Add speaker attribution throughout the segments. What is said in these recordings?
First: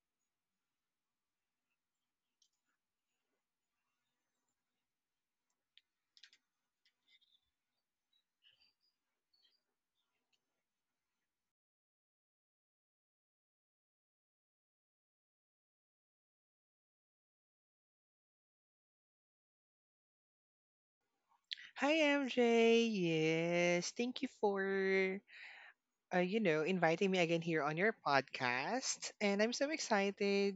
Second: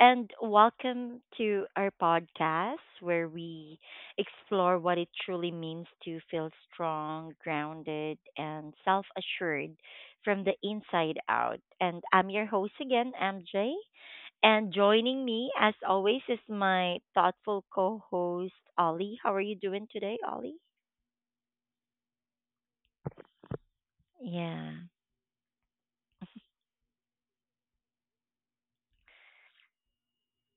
Speaker 1: and welcome to our podcast where we explore what it truly means to feel strong, grounded, and self assured from the inside out. And I'm your host again, MJ. And joining me, as always, is my thoughtful co host, Ollie. How are you doing today, Ollie?
Speaker 2: Hi MJ. Yes, thank you
Speaker 1: Yeah.
Speaker 2: for inviting me again here on your podcast, and I'm so excited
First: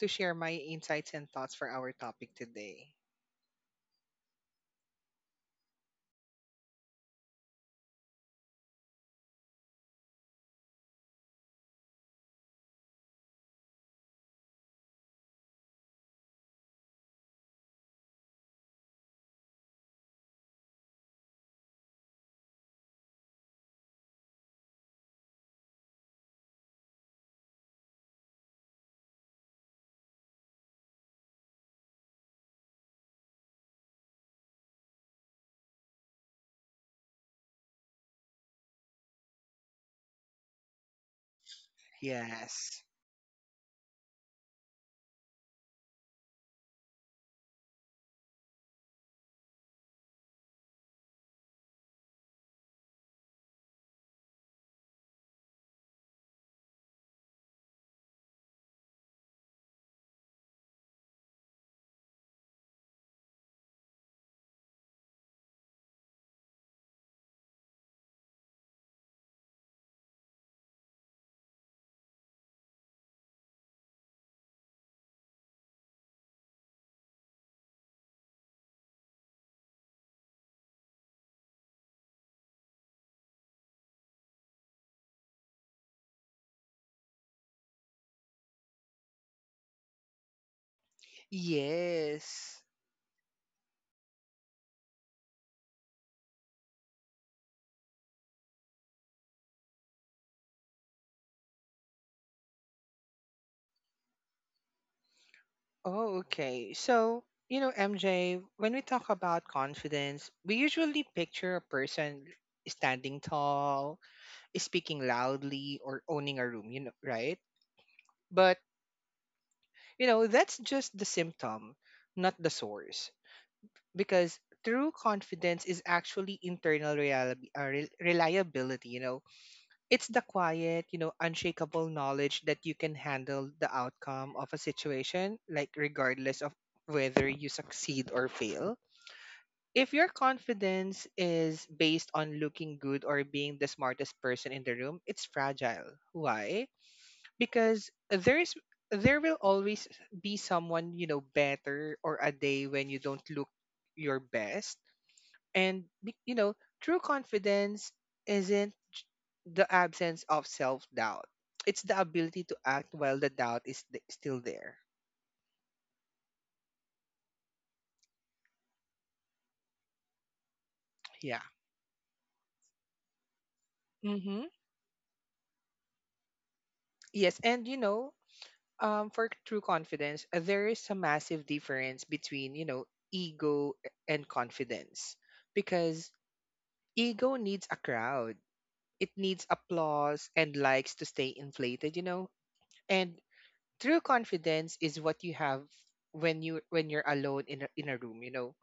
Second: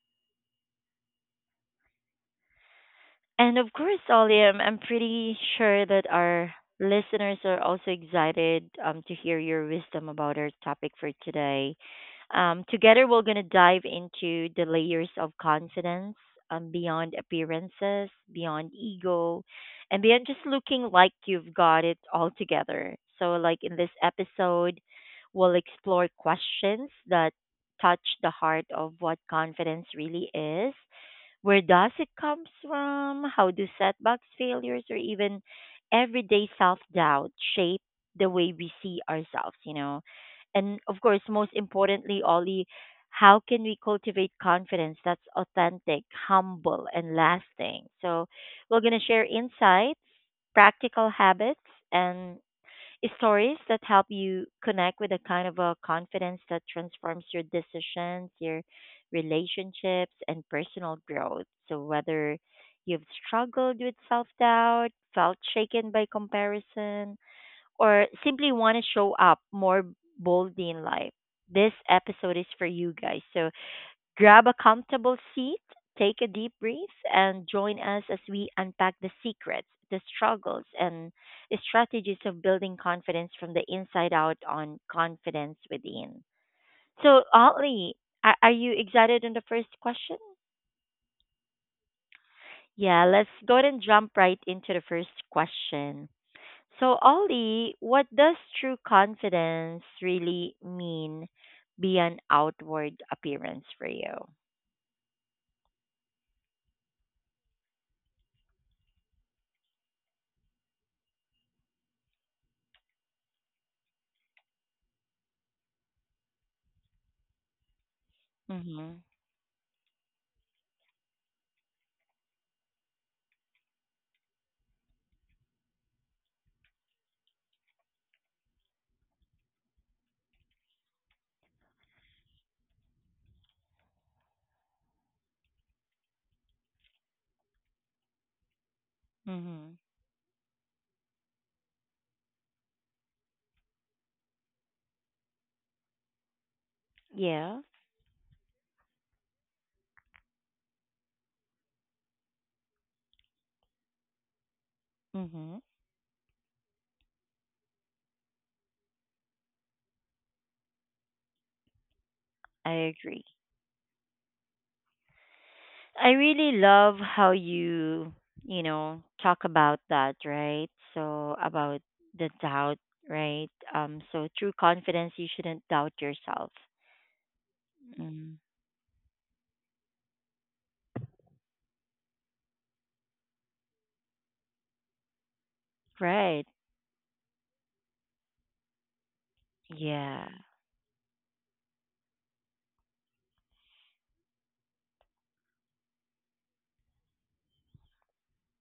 Speaker 2: to share my insights and thoughts for our topic today.
Speaker 1: And of course, Oliam, I'm pretty sure that our listeners are also excited to hear your wisdom about our topic for today. Together, we're going to dive into the layers of confidence beyond appearances, beyond ego, and beyond just looking like you've got it all together. So, like in this episode, we'll explore questions that touch the heart of what confidence really is. Where does it come from? How do setbacks, failures, or even everyday self doubt shape the way we see ourselves? And of course, most importantly, Ollie,
Speaker 2: Yes.
Speaker 1: how can we cultivate confidence that's authentic, humble, and lasting? So, we're going to share insights, practical habits, and stories that help you connect with a kind of a confidence that transforms your decisions, your relationships, and personal growth. So, whether you've struggled with self doubt, felt shaken by comparison, or simply want to show up more boldly in life, this episode is for you guys. So, grab a comfortable seat, take a deep breath, and join us as we unpack the secrets, the struggles, and strategies of building confidence from the inside out on confidence within. So, Ollie, are you excited on the first question?
Speaker 2: Yes.
Speaker 1: Yeah, let's go ahead and jump right into the first question. So, Ollie, what does true confidence really mean beyond outward appearance for you?
Speaker 2: Oh, okay. So, you know, MJ, when we talk about confidence, we usually picture a person standing tall, speaking loudly, or owning a room, you know, right? But
Speaker 1: Mm-hmm.
Speaker 2: That's just the symptom, not the source. Because true confidence is actually internal reliability, you know. It's the quiet, you know, unshakable knowledge that you can handle the outcome of a situation, like regardless of whether you succeed or fail.
Speaker 1: Mm-hmm.
Speaker 2: If your confidence is based on looking good or being the smartest person in the room, it's fragile. Why?
Speaker 1: Yeah.
Speaker 2: Because there will always be someone, you know, better, or a day when you don't look your best,
Speaker 1: Mhm.
Speaker 2: and you know, true confidence isn't the absence of self-doubt. It's the ability to act
Speaker 1: I
Speaker 2: while
Speaker 1: agree.
Speaker 2: the doubt is still there.
Speaker 1: I really love how you talk about that, right? So
Speaker 2: Yeah.
Speaker 1: about the doubt, right? So
Speaker 2: Mm-hmm.
Speaker 1: true confidence you shouldn't doubt yourself.
Speaker 2: Yes, and you know,
Speaker 1: Mm.
Speaker 2: for true confidence there is a massive difference between, you know, ego and confidence, because
Speaker 1: Right.
Speaker 2: ego needs a crowd. It needs applause
Speaker 1: Yeah.
Speaker 2: and likes to stay inflated, you know? And true confidence is what you have when you're alone in a room, you know.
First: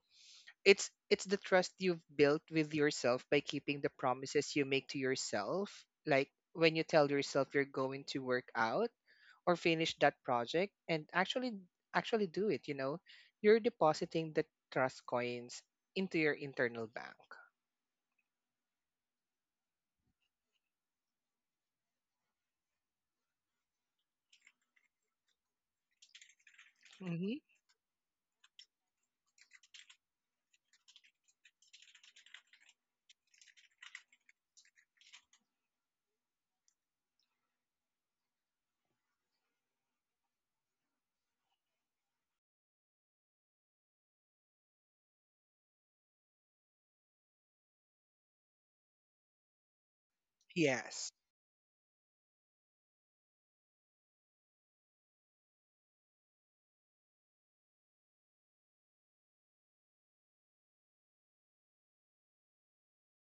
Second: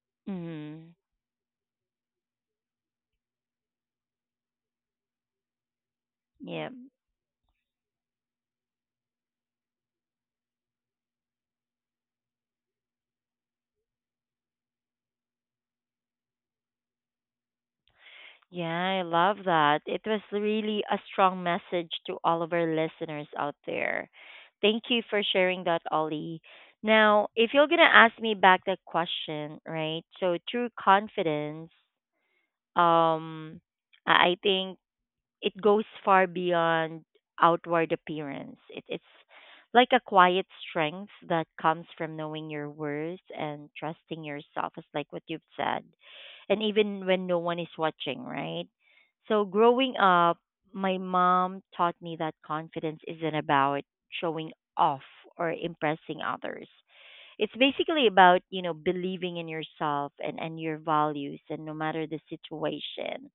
Speaker 2: It's
Speaker 1: Mhm.
Speaker 2: it's the trust you've built with yourself by keeping the promises you make to yourself, like
Speaker 1: Yeah.
Speaker 2: when you tell yourself you're going to work out or finish that project and actually do it, you know. You're depositing the trust coins into your internal bank.
Speaker 1: Yeah, I love that. It was really a strong message to all of our listeners out there. Thank you for sharing that, Ollie. Now,
Speaker 2: Hmm.
Speaker 1: if you're gonna ask me back that question, right? So true confidence, um I think it goes far beyond outward appearance. It's like a quiet strength that comes from knowing your worth and trusting yourself, is like what you've said. And even when no one is watching, right? So, growing up, my
Speaker 2: Yes.
Speaker 1: mom taught me that confidence isn't about showing off or impressing others. It's basically about, you know, believing in yourself and your values and no matter the situation,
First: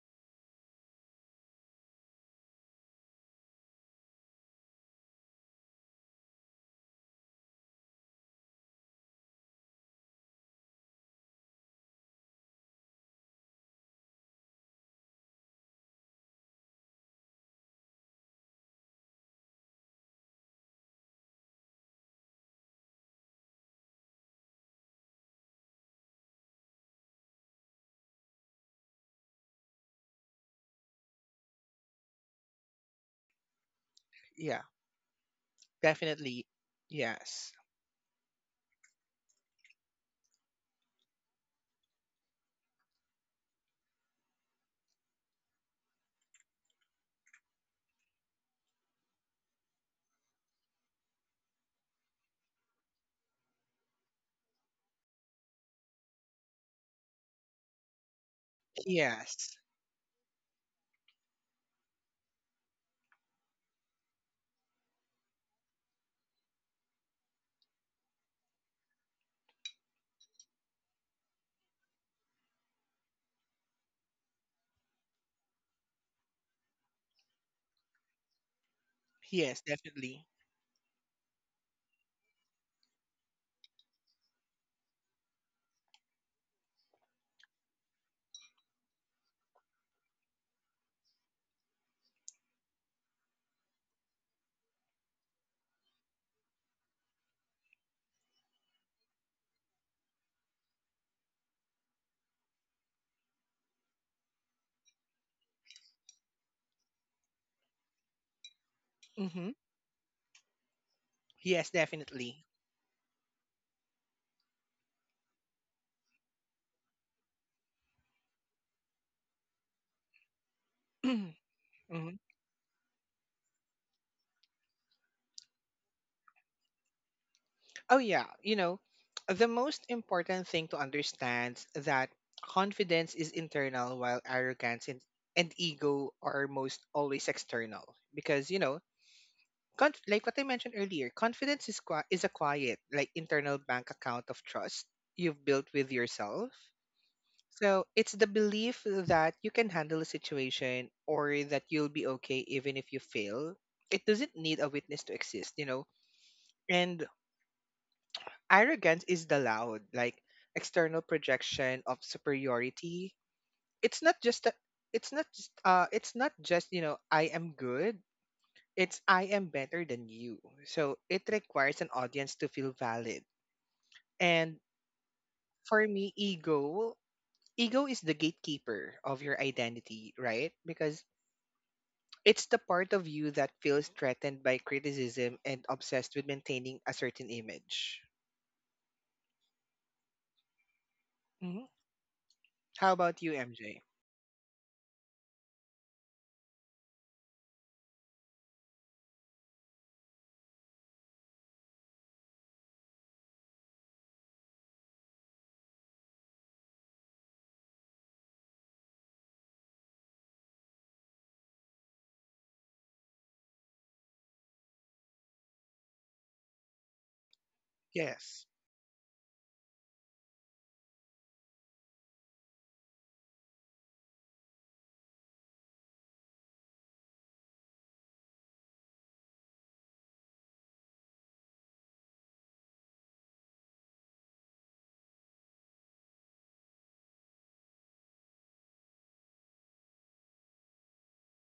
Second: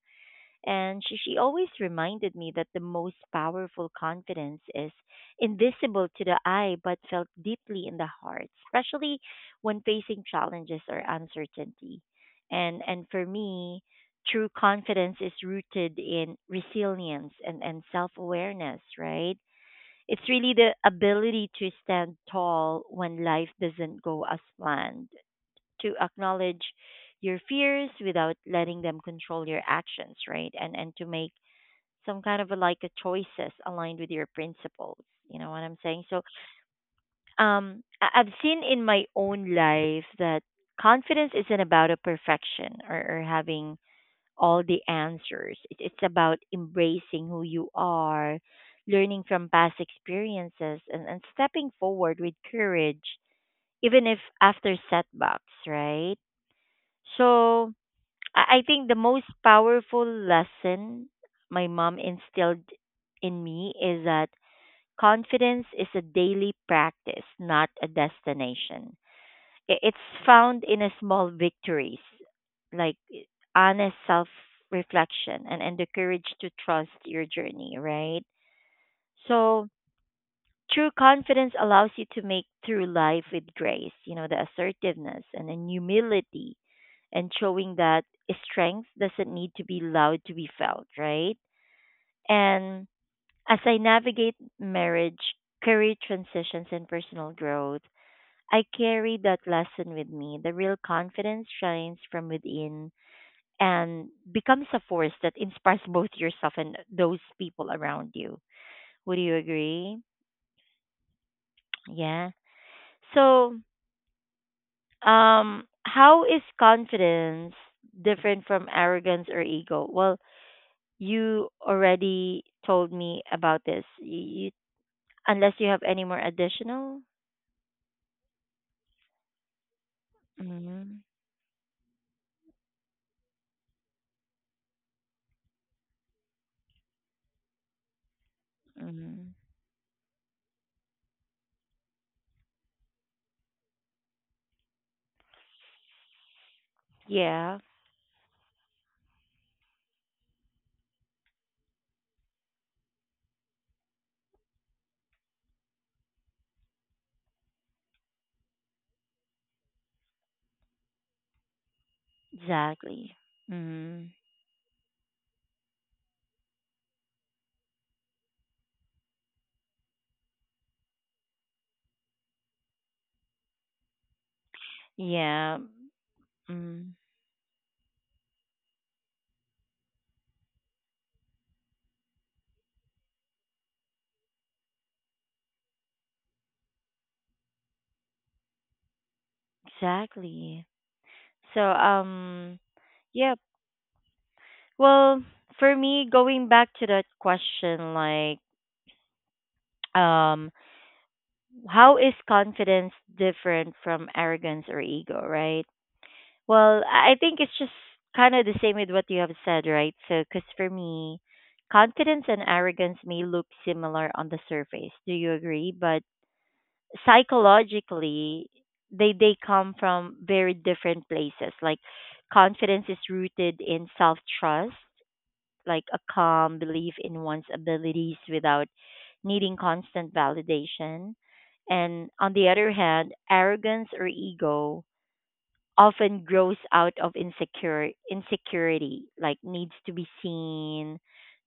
Speaker 1: and she always reminded me that the most powerful confidence is invisible to the eye but felt deeply in the heart, especially when facing challenges or uncertainty. And for me, true confidence is rooted in resilience and self awareness, right? It's really the ability to stand tall when life doesn't go as planned, to acknowledge your fears without letting them control your actions, right? And to make some kind of a, like a choices aligned with your
Speaker 2: Yeah.
Speaker 1: principles. You know what I'm saying? So
Speaker 2: Definitely. Yes.
Speaker 1: I've seen in my own life that confidence isn't about a perfection or having all the answers. It's about embracing who you are, learning from past experiences, and stepping forward with courage, even if after setbacks, right? So I think the most
Speaker 2: Yes.
Speaker 1: powerful lesson my mom instilled in me is that confidence is a daily practice, not a destination. It's found in a small victories, like honest self reflection and the courage to trust your journey, right?
Speaker 2: Yes,
Speaker 1: So,
Speaker 2: definitely.
Speaker 1: true confidence allows you to make through life with grace, you know, the assertiveness and the humility and showing that strength doesn't need to be loud to be felt, right? And as I navigate marriage, career transitions, and personal growth, I carry that lesson with me. The real confidence shines from within and becomes a force that inspires both yourself and those people around you. Would you
Speaker 2: Hmm.
Speaker 1: agree?
Speaker 2: Yes,
Speaker 1: Yeah.
Speaker 2: definitely.
Speaker 1: So, how is confidence different from arrogance or ego? Well, you
Speaker 2: Mhm.
Speaker 1: already told me about this. You, unless you have any more additional.
Speaker 2: Oh, yeah. You know, the most important thing to
Speaker 1: Mm-hmm.
Speaker 2: understand is that confidence is internal, while arrogance and ego are most always external. Because, you know,
Speaker 1: Mm-hmm.
Speaker 2: like what I mentioned earlier, confidence is, is a quiet, like, internal bank account of trust you've built with yourself.
Speaker 1: Yeah,
Speaker 2: So it's the belief that you can handle a situation or that you'll be okay even if you fail. It doesn't need a witness to exist, you know? And arrogance is the loud, like, external projection of
Speaker 1: exactly.
Speaker 2: superiority. It's
Speaker 1: Mm-hmm.
Speaker 2: not just a, it's not just, You know, I am good. It's I am better than you. So it requires an audience to feel valid. And
Speaker 1: Yeah.
Speaker 2: for me,
Speaker 1: Mm,
Speaker 2: ego is the gatekeeper of your identity, right? Because it's the part of you that feels threatened by criticism and obsessed with maintaining a certain image.
Speaker 1: exactly. So,
Speaker 2: Hmm. How about you,
Speaker 1: yeah.
Speaker 2: MJ?
Speaker 1: Well, for me, going back to that question, like, um, how is confidence different from arrogance or ego, right? Well, I think it's just kind of the same with what you have said, right? So, because for me, confidence and arrogance may look similar on the surface. Do you agree? But
Speaker 2: Yes.
Speaker 1: psychologically, they come from very different places. Like confidence is rooted in self trust, like a calm belief in one's abilities without needing constant validation. And on the other hand, arrogance or ego often grows out of insecure insecurity, like needs to be seen,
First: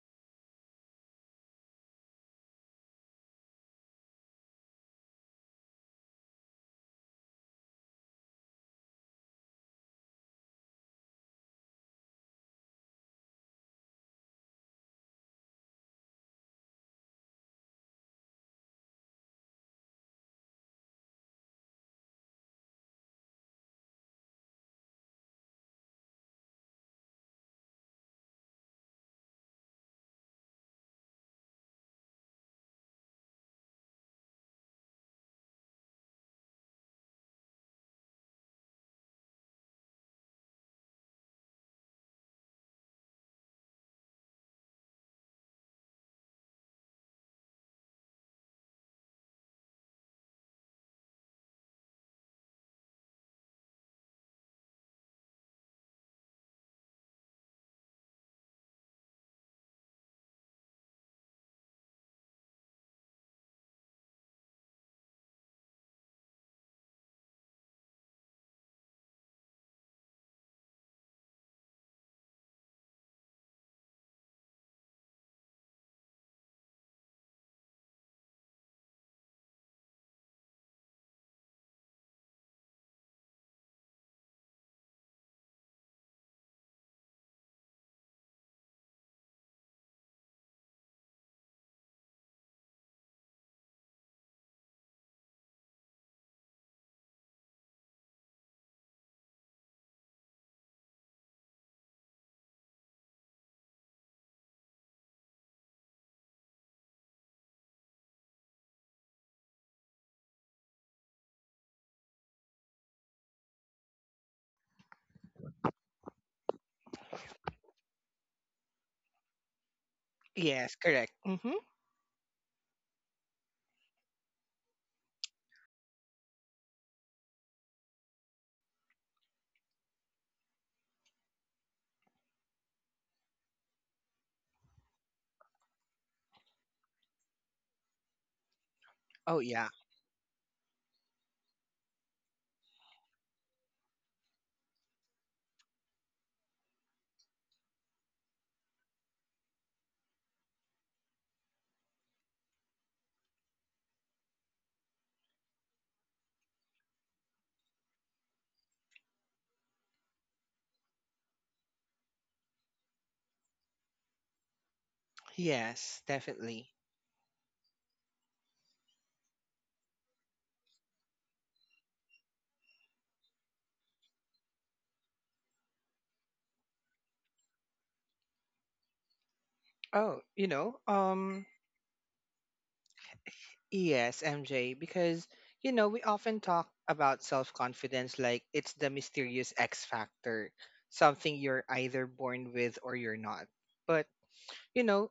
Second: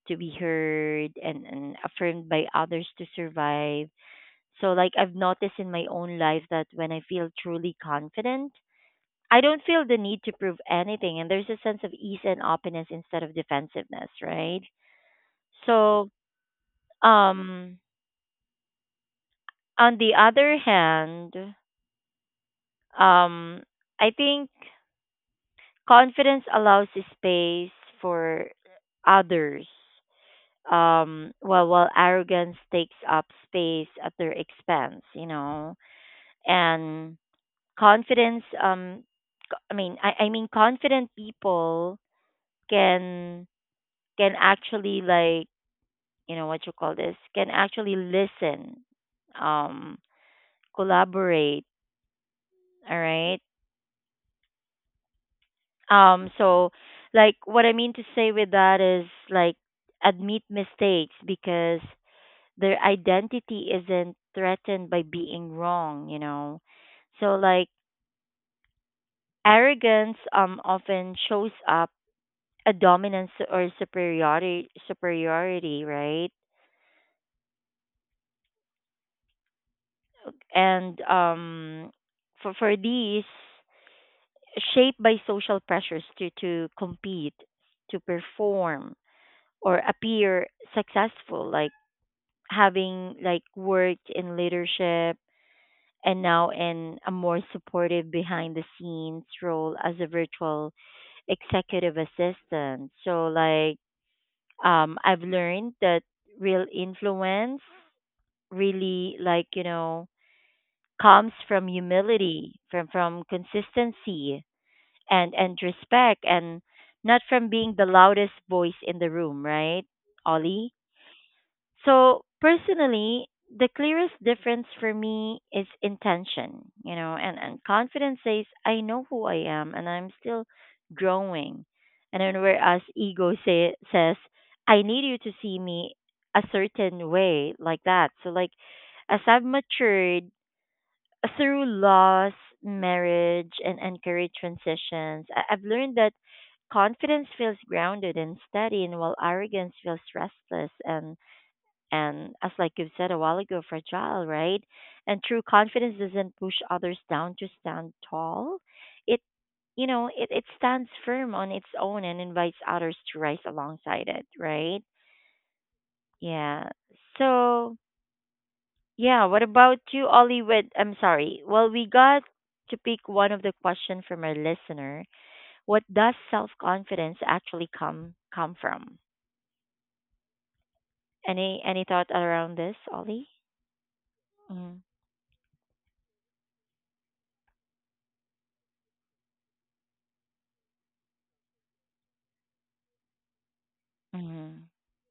Speaker 1: to be heard, and affirmed by others to survive. So like I've noticed in my own life that when I feel truly confident, I don't feel the need to prove anything, and there's a sense of ease and openness instead of defensiveness, right? So um on the other hand, um I think confidence allows space for others, while arrogance takes up space at their expense. You know, and confidence. Confident people can actually like, you know what you call this, can actually listen, um, collaborate. All right. So like what I mean to say with that is like admit mistakes because their identity isn't threatened by being wrong, you know. So like arrogance often shows up a dominance or superiority, right? And for these shaped by social pressures to compete, to perform or appear successful, like, having like worked in leadership and now in a more supportive behind the scenes role as a virtual executive assistant. So like I've learned that real influence really, like, you know, comes from humility, from consistency and respect and not from being the loudest voice in the room, right? Ollie?
Speaker 2: Yes, correct. Hmm.
Speaker 1: So personally, the clearest difference for me is intention, you know, and confidence says I know who I am and I'm still growing. And then whereas ego says I need you to see me a certain way like that. So like as
Speaker 2: Oh,
Speaker 1: I've
Speaker 2: yeah.
Speaker 1: matured through loss, marriage and career transitions, I've learned that confidence feels grounded and steady, and while arrogance feels restless and, as like you've said a while ago, fragile, right? And true confidence doesn't push others down to stand tall. It, you know, it stands firm on its own and invites others to rise alongside it, right?
Speaker 2: Yes,
Speaker 1: Yeah.
Speaker 2: definitely.
Speaker 1: So yeah, what about you, Ollie? With I'm sorry. Well, we got to pick one of the question from our listener. What does self confidence actually come from?
Speaker 2: Oh, you know,
Speaker 1: Any thought around this, Ollie?
Speaker 2: yes, MJ,
Speaker 1: Mm-hmm.
Speaker 2: because, you know, we often talk about self confidence like it's the mysterious X factor, something you're either born with or you're not. But,
Speaker 1: Mm-hmm.
Speaker 2: you know,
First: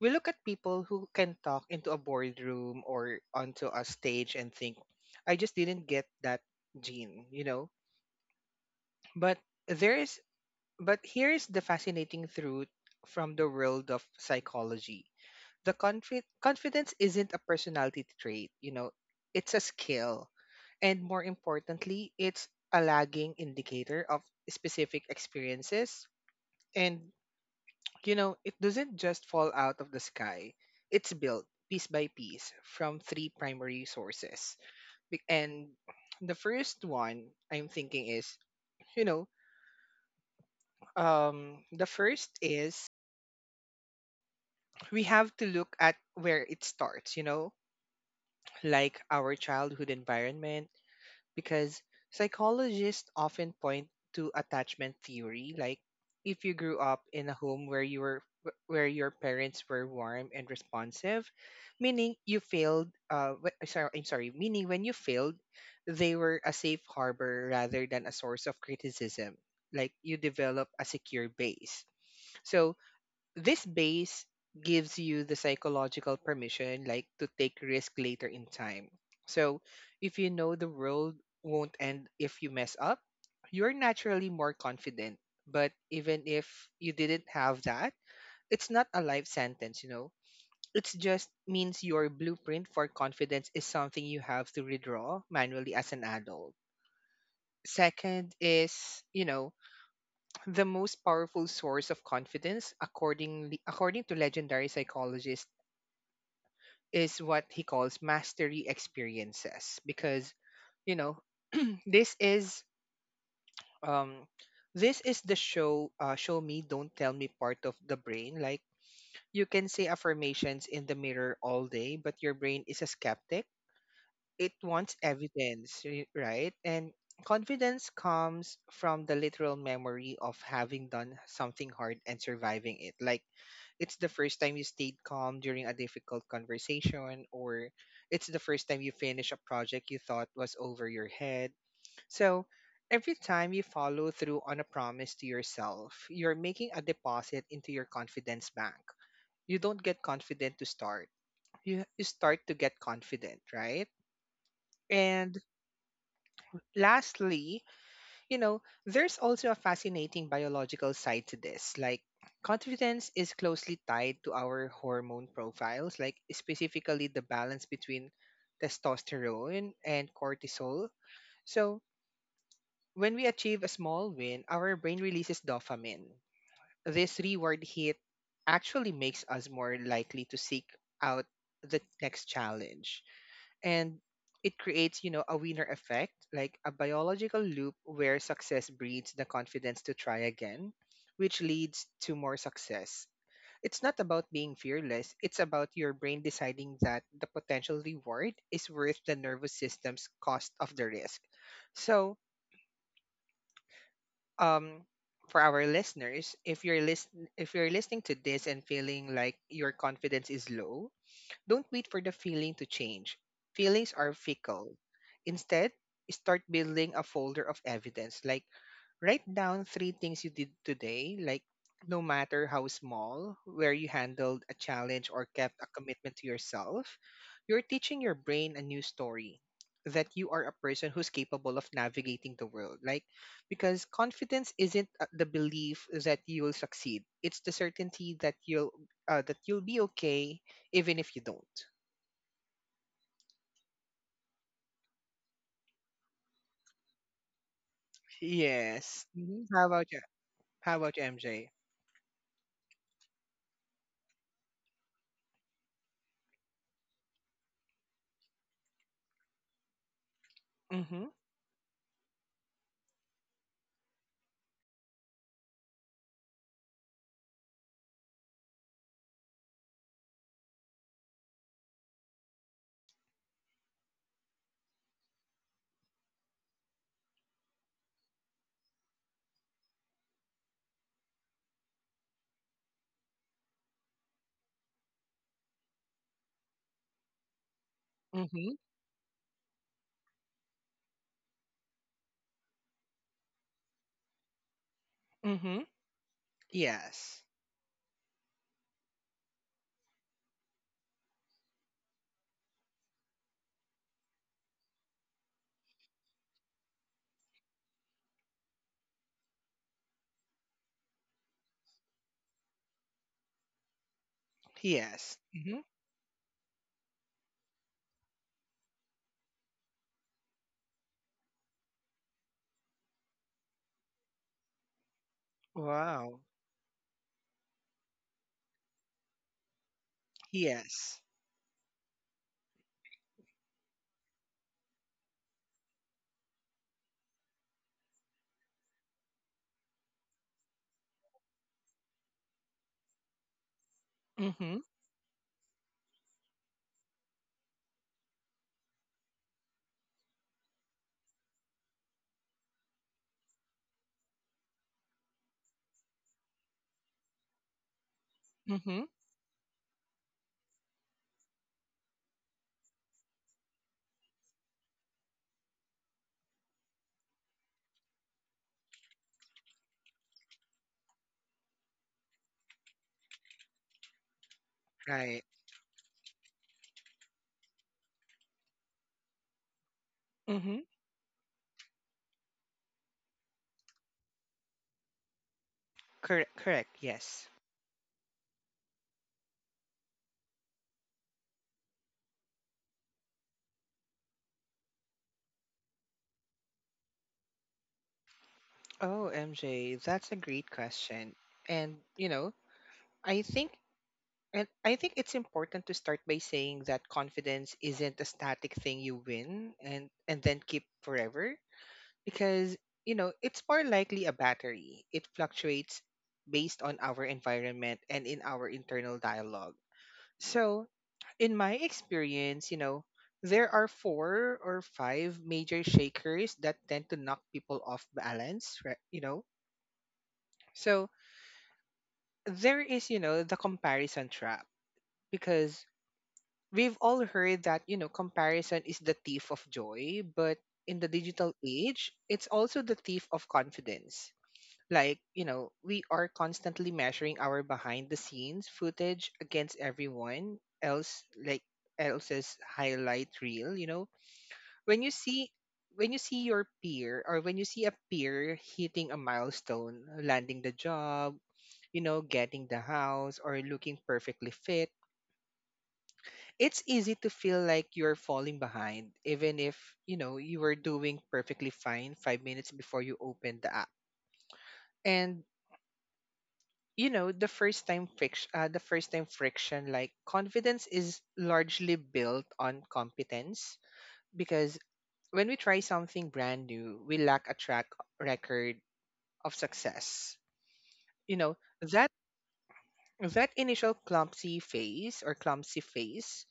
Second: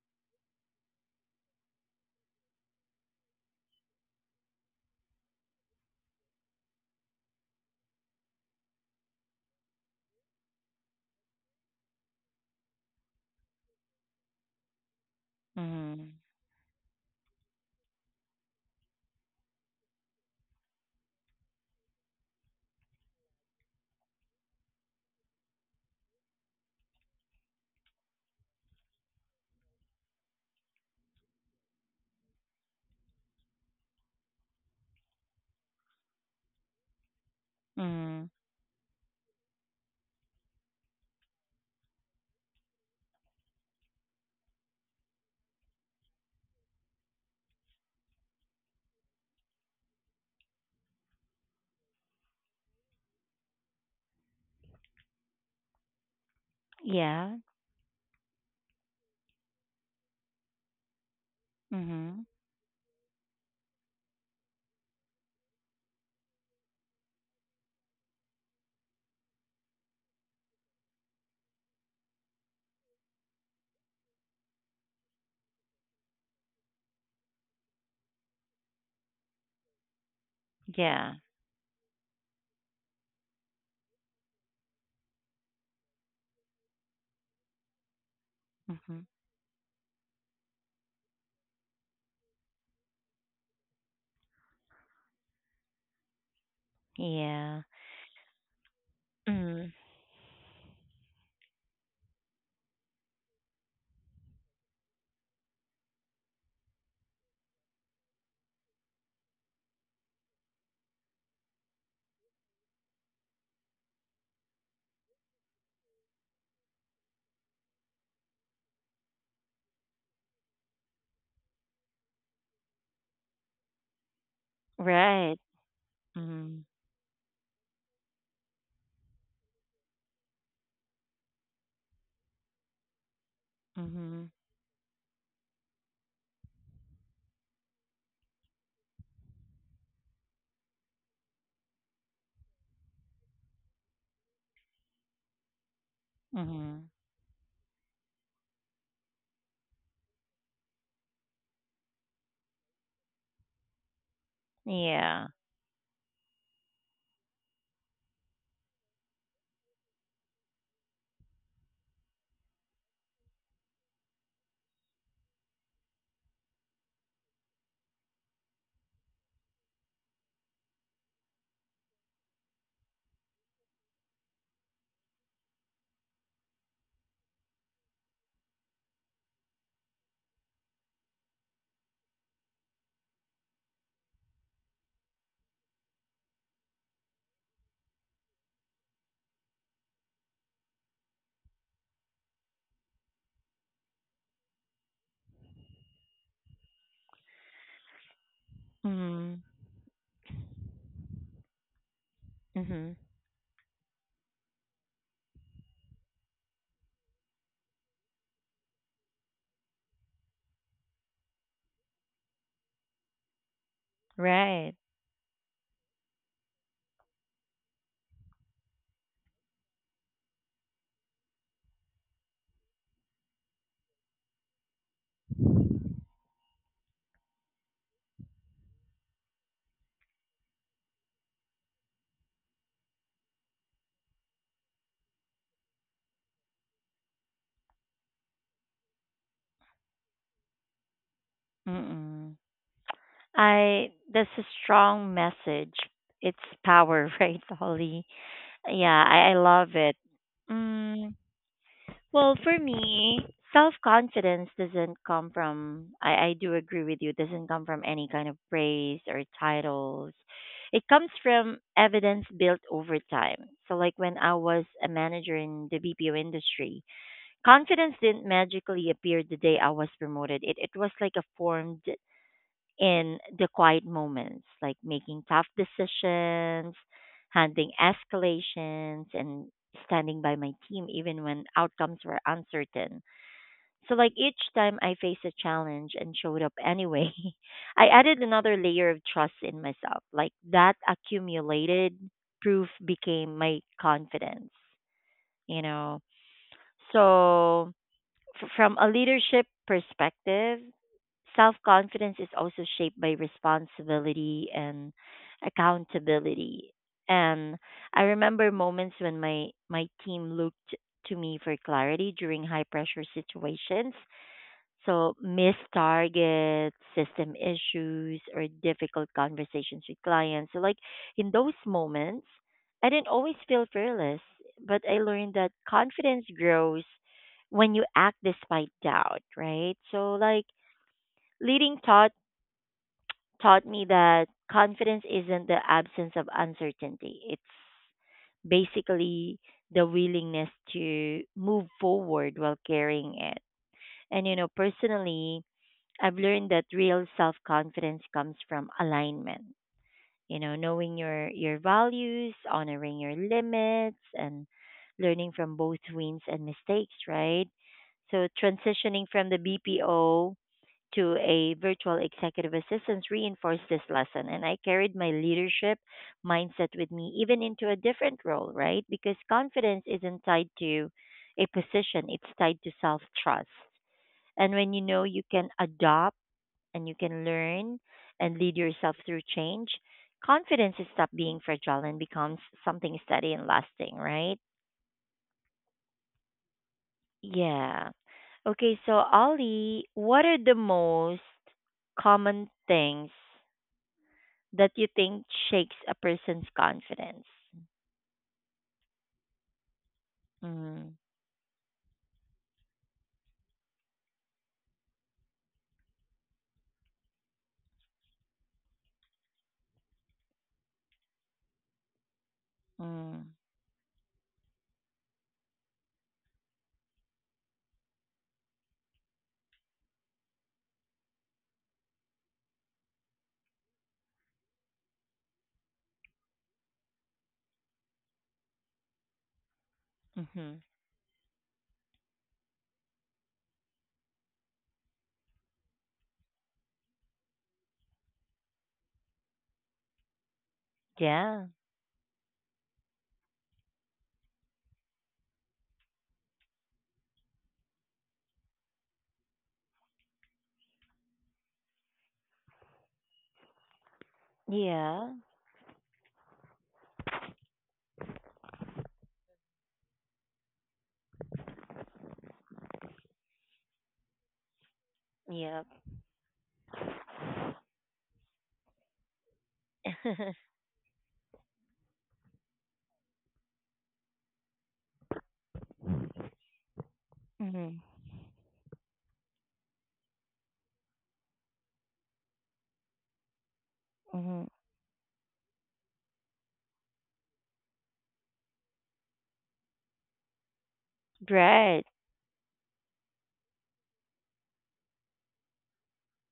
Speaker 2: we look at people who can talk into a boardroom or onto a stage and think, I just didn't get that gene, you know? But there is, but here's the fascinating truth from the world of psychology.
Speaker 1: Mm-hmm.
Speaker 2: Confidence isn't a personality trait, you know, it's a skill. And more importantly, it's a lagging indicator of specific experiences, and you know, it doesn't just fall out of the sky. It's built piece by piece from three primary sources. Be- And the first one I'm thinking
Speaker 1: Mm.
Speaker 2: is, you know, the first is We have to look at where it starts, you know, like our childhood environment, because psychologists often point to attachment theory. Like, if you grew up in a
Speaker 1: Yeah.
Speaker 2: home where your parents were warm and responsive, meaning
Speaker 1: Mhm.
Speaker 2: you failed wh- sorry, I'm sorry meaning when you failed, they were a safe harbor rather than a source of criticism, like you develop a secure base. So this base gives you the psychological permission, like, to take risk later in time. So if you know the world
Speaker 1: Yeah.
Speaker 2: won't end if you mess up, you're naturally more confident. But even if you didn't have that, it's not a
Speaker 1: Mhm.
Speaker 2: life sentence, you know. It just means your blueprint for confidence is something you have to redraw manually as an adult.
Speaker 1: Yeah.
Speaker 2: Second is, you know,
Speaker 1: Mm.
Speaker 2: the most powerful source of confidence, according to legendary psychologist, is what he calls mastery experiences, because you know, this is um this is the show me don't tell me part of the brain. Like, you can say affirmations in the mirror all day but your brain is a skeptic. It wants
Speaker 1: Right.
Speaker 2: evidence, right.
Speaker 1: Mhm.
Speaker 2: And confidence comes from the literal memory of having done something hard and surviving it. Like, it's the
Speaker 1: Mhm.
Speaker 2: first time you stayed calm during a difficult conversation, or it's the first time you finish a project you thought was over your head. So every time you follow through on a promise to yourself, you're making a
Speaker 1: Mhm.
Speaker 2: deposit into your confidence bank. You don't get confident to start. You start to get confident, right?
Speaker 1: Yeah.
Speaker 2: And lastly, you know, there's also a fascinating biological side to this. Like, confidence is closely tied to our hormone profiles, like, specifically the balance between testosterone and cortisol. So, when we achieve a small win, our brain releases dopamine. This reward hit actually makes us more likely to seek out the next challenge, and it creates, you know, a winner effect, like a biological loop where success breeds the confidence to try again, which leads to more success. It's not about being fearless, it's about your brain deciding that the potential reward is worth the
Speaker 1: Mhm.
Speaker 2: nervous system's cost of the risk. So
Speaker 1: Mhm.
Speaker 2: um for our listeners, if you're listening to this and feeling like your confidence is low, don't wait for the feeling to change. Feelings are fickle.
Speaker 1: Right.
Speaker 2: Instead, start building a folder of evidence. Like, write down three things you did today, like, no matter how small, where you handled a challenge or kept a commitment to yourself. You're teaching your brain a new story, that you are a person who's capable of navigating the world. Like, because confidence isn't the belief that you will succeed; it's the certainty that you'll be okay even if you don't.
Speaker 1: Mm. I that's a strong message. It's power, right, Holly?
Speaker 2: Yes.
Speaker 1: Yeah, I
Speaker 2: Mhm. How
Speaker 1: love
Speaker 2: about
Speaker 1: it.
Speaker 2: you? How about you,
Speaker 1: Mm.
Speaker 2: MJ?
Speaker 1: Well, for me, self confidence doesn't come from, I do agree with you, doesn't come from any kind of praise or titles. It
Speaker 2: Mm-hmm.
Speaker 1: comes from evidence built over time. So, like when I was a manager in the BPO industry, confidence didn't magically appear the day I was promoted. It was like a formed in the quiet moments, like making tough decisions, handling escalations, and standing by my team even when outcomes were uncertain. So, like each time I faced a challenge and showed up anyway, I added
Speaker 2: Mm-hmm.
Speaker 1: another layer of trust in myself. Like that accumulated proof became my confidence,
Speaker 2: Mm-hmm.
Speaker 1: you know?
Speaker 2: Yes.
Speaker 1: So, f- from a leadership perspective, self confidence is also shaped by responsibility and accountability. And I remember moments when my team looked to me for clarity during high pressure situations. So,
Speaker 2: Yes. Mm-hmm.
Speaker 1: missed targets, system issues, or difficult conversations with clients. So, like in those moments, I didn't always feel fearless, but I learned that
Speaker 2: Wow.
Speaker 1: confidence grows when you act despite doubt, right? So, like,
Speaker 2: Yes.
Speaker 1: leading thought taught me that confidence isn't the absence of uncertainty. It's basically the willingness to move forward while carrying it. And you know,
Speaker 2: Mm-hmm.
Speaker 1: personally, I've learned that real self-confidence comes from alignment. You know, knowing your values, honoring your limits and learning from both wins and mistakes, right? So
Speaker 2: Mm-hmm.
Speaker 1: transitioning from the BPO to a virtual executive assistant reinforced this lesson. And I carried my leadership mindset with me even into a different role, right? Because confidence isn't tied to a position, it's tied to self trust. And when you know
Speaker 2: Right.
Speaker 1: you can adopt and you can learn and lead yourself through change,
Speaker 2: Mm-hmm.
Speaker 1: confidence is stop being fragile and becomes something steady and lasting, right?
Speaker 2: Correct. Correct. Yes.
Speaker 1: Yeah. Okay, so Ali, what are the most common things that you think shakes a person's confidence?
Speaker 2: Oh, MJ, that's a great
Speaker 1: Mm,
Speaker 2: question. And you know, I think, and I think it's important to start by saying that confidence isn't a static thing you win and then keep forever. Because you know,
Speaker 1: mm,
Speaker 2: it's more likely a battery. It fluctuates based on our environment and in our internal dialogue. So in my experience, you know, there are four or five major shakers that tend to knock people off balance, right? You know,
Speaker 1: mm-hmm.
Speaker 2: so there is, you know, the comparison trap, because we've all heard that, you know, comparison is the thief of joy, but in the digital
Speaker 1: Yeah.
Speaker 2: age it's also the thief of confidence. Like, you know, we are constantly measuring our behind the scenes footage against everyone else like else's highlight reel, you know. When you
Speaker 1: Yeah.
Speaker 2: see when you see your peer, or when you see a peer hitting a milestone, landing the job, you know, getting the house or looking perfectly fit,
Speaker 1: Yep.
Speaker 2: it's easy to feel like you're falling behind, even if, you know, you were doing perfectly fine 5 minutes before you opened the app. And you know,
Speaker 1: mm-hmm.
Speaker 2: the first time friction, like, confidence is largely built on competence,
Speaker 1: Mm-hmm.
Speaker 2: because when we try something brand new we lack a track record of success, you know.
Speaker 1: Right.
Speaker 2: That that initial clumsy phase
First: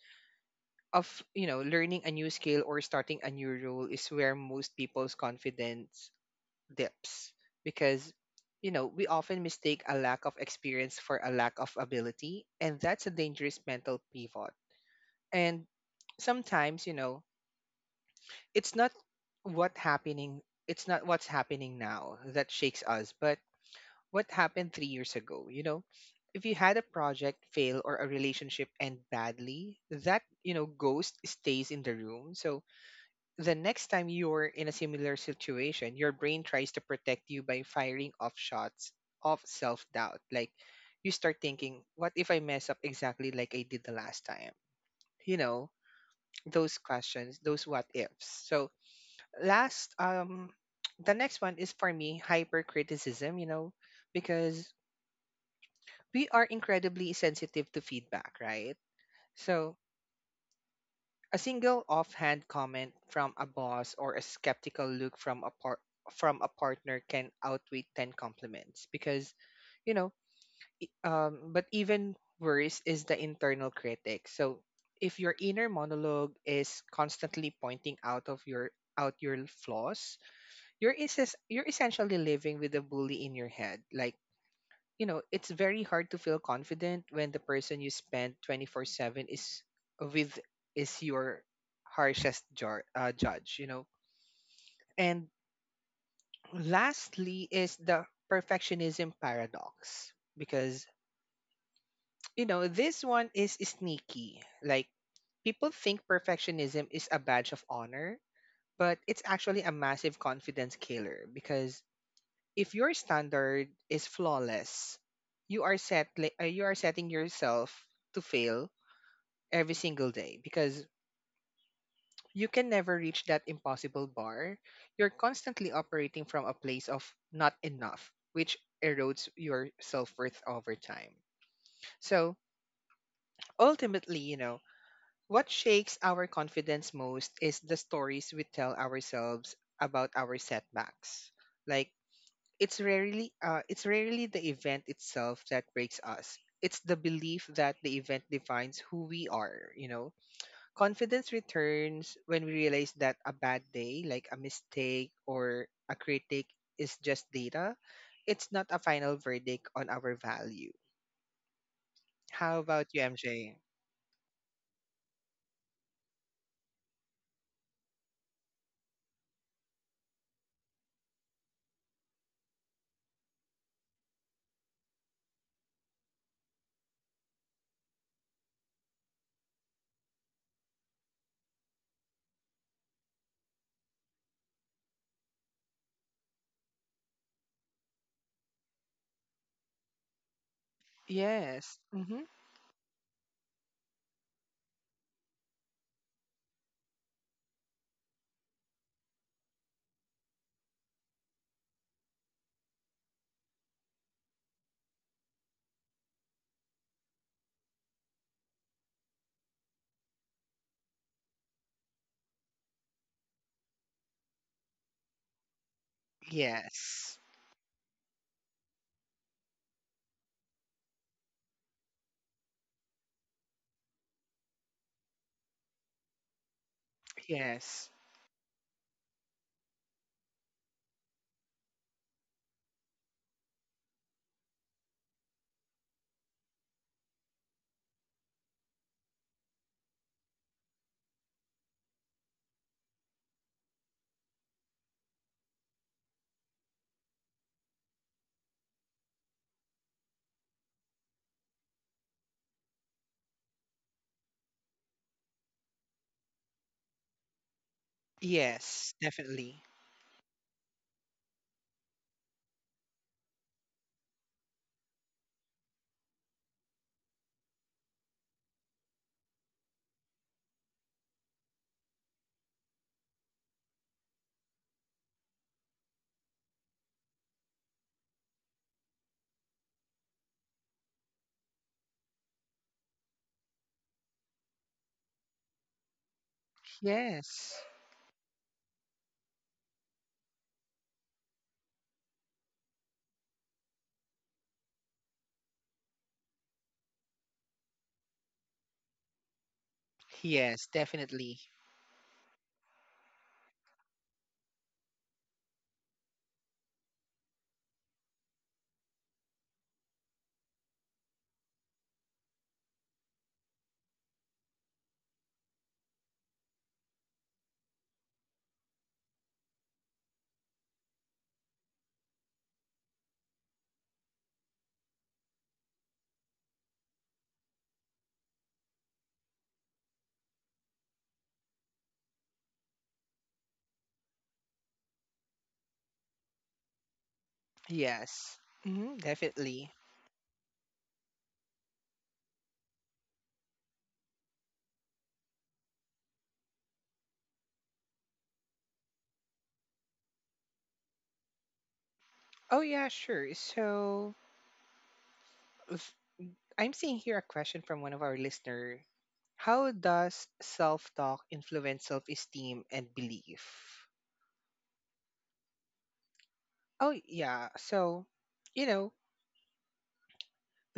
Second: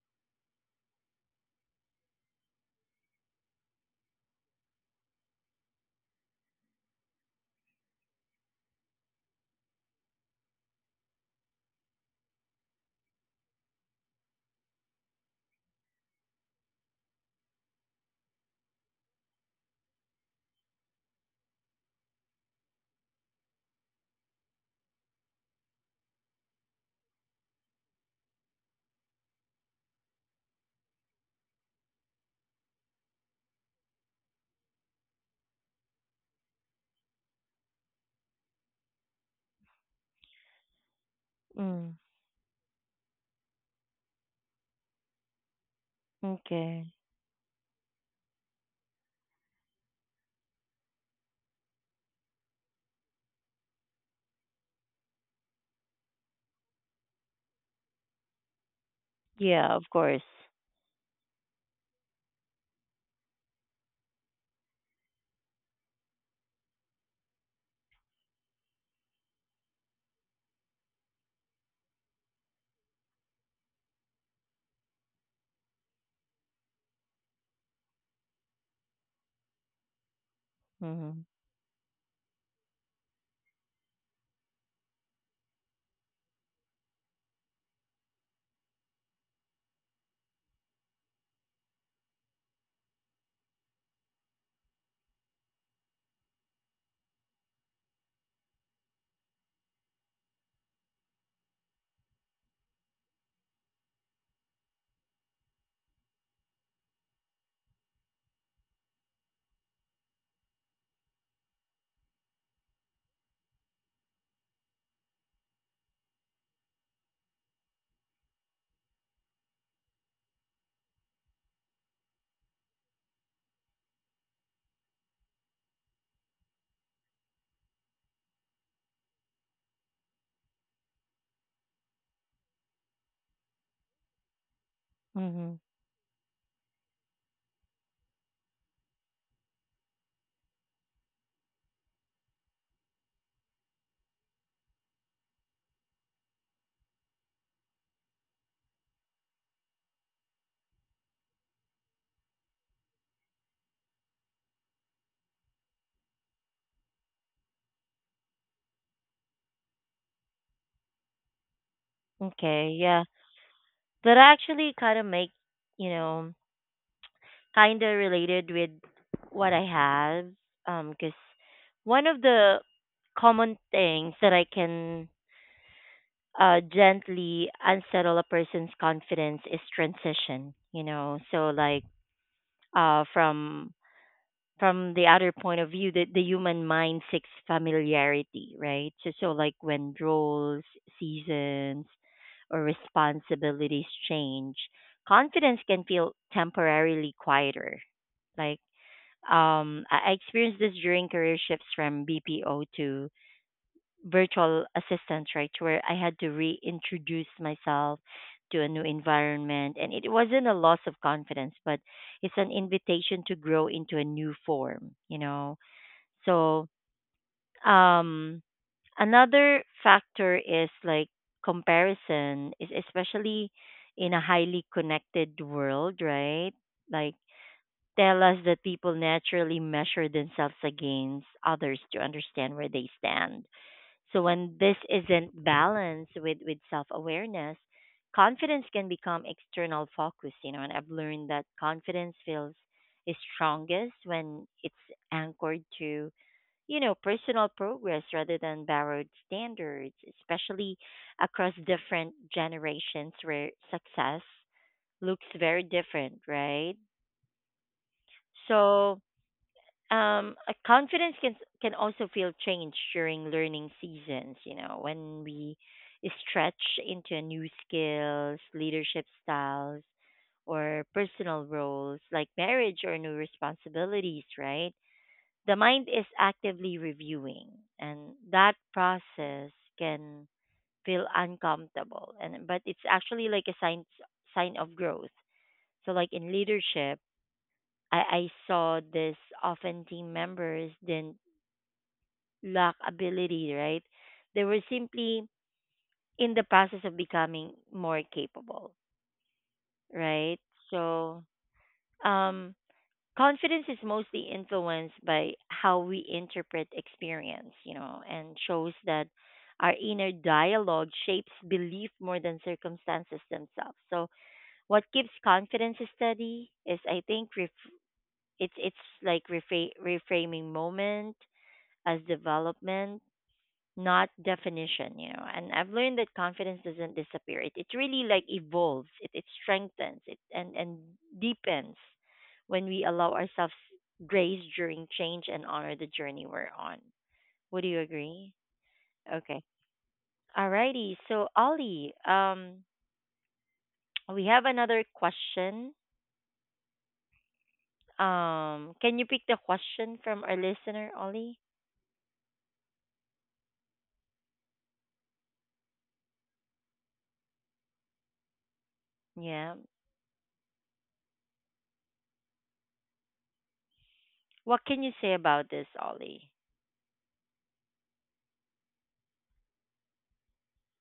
Speaker 2: of, you know, learning a new skill or starting a new role is where most people's confidence dips, because you know, we often mistake a lack of experience for a lack of ability, and that's a dangerous mental pivot. And sometimes, you know, it's not what happening it's not what's happening now that shakes us, but what happened 3 years ago. You know, if you had a project fail or a relationship end badly, that, you know, ghost stays in the room. So the next time you're in a similar situation, your brain tries to protect you by firing off shots of self doubt. Like, you start thinking,
Speaker 1: Mm.
Speaker 2: what if I mess up exactly like I did the last time? You know, those
Speaker 1: Okay.
Speaker 2: questions, those what ifs. So, last, um, the next one is for me hypercriticism, you know, because we are incredibly sensitive to feedback, right?
Speaker 1: Yeah,
Speaker 2: So,
Speaker 1: of course.
Speaker 2: a single offhand comment from a boss or a skeptical look from from a partner can outweigh 10 compliments, because you know, but even worse is the internal critic. So if your inner monologue is constantly pointing out your flaws, you're
Speaker 1: Mm-hmm.
Speaker 2: is you're essentially living with a bully in your head. Like it's very hard to feel confident when the person you spend 24/7 is with is your harshest judge, And lastly is the perfectionism paradox because this one is sneaky. People think perfectionism is a badge of honor, but it's actually a massive confidence killer because if your standard is flawless, you are setting yourself to fail every single day because you can never reach that impossible bar. You're constantly operating from a place of not enough, which erodes your self-worth over time. So, ultimately, what
Speaker 1: Mm-hmm.
Speaker 2: shakes our confidence most is the stories we tell ourselves about our setbacks. Like it's rarely the event itself that breaks us. It's the belief that the event defines who we are, confidence returns when we realize that a bad day, like a mistake or a critic, is just data. It's not a final verdict on our value. How
Speaker 1: Okay.
Speaker 2: about you,
Speaker 1: Yeah.
Speaker 2: MJ?
Speaker 1: That actually kind of make, you know, kind of related with what I have. Because one of the common things that I can gently unsettle a person's confidence is transition. You know, so uh, from from the other point of view, the human mind seeks familiarity, right? So like when roles,
Speaker 2: Yes.
Speaker 1: seasons,
Speaker 2: Mm-hmm.
Speaker 1: or responsibilities change, confidence can feel temporarily quieter. Like I experienced this during career shifts from BPO to virtual assistant, right, where I had to reintroduce myself to a new environment. And it wasn't a loss of confidence, but it's an invitation to grow into a new form, you know. So,
Speaker 2: Yes.
Speaker 1: um, another factor is like comparison, is especially in a highly connected world, right? Like,
Speaker 2: Yes.
Speaker 1: tell us that people naturally measure themselves against others to understand where they stand, so when this isn't balanced with self awareness, confidence can become external focus, you know. And I've learned that confidence feels is strongest when it's anchored to, you know, personal progress rather than borrowed standards, especially across different generations where success looks very different, right?
Speaker 2: Yes,
Speaker 1: So,
Speaker 2: definitely.
Speaker 1: a confidence can also feel changed during learning seasons, you know, when we stretch into new skills, leadership styles, or personal roles like marriage or new responsibilities, right? The mind is actively reviewing, and that process can feel uncomfortable, and but it's actually like a sign of growth. So like in leadership,
Speaker 2: Yes.
Speaker 1: I saw this. Often team members didn't lack ability, right? They were simply in the process of becoming more capable, right?
Speaker 2: Yes,
Speaker 1: So,
Speaker 2: definitely.
Speaker 1: um, confidence is mostly influenced by how we interpret experience, you know, and shows that our inner dialogue shapes belief more than circumstances themselves. So, what keeps confidence steady is, I think, it's it's reframing moment as development, not definition, you know. And I've learned that confidence doesn't disappear. It really like evolves. It strengthens. It and deepens when we allow ourselves grace during change and honor the journey we're on. Would you agree?
Speaker 2: Yes. Mm-hmm.
Speaker 1: Okay.
Speaker 2: Definitely.
Speaker 1: Alrighty. So Ollie, we have another question. Can you pick the question from our listener, Ollie?
Speaker 2: Oh yeah, sure. So, f- I'm seeing here a question from one of our listener.
Speaker 1: Yeah.
Speaker 2: How does self-talk influence self-esteem and belief?
Speaker 1: What can you say about this, Ollie?
Speaker 2: Oh yeah. So, you know,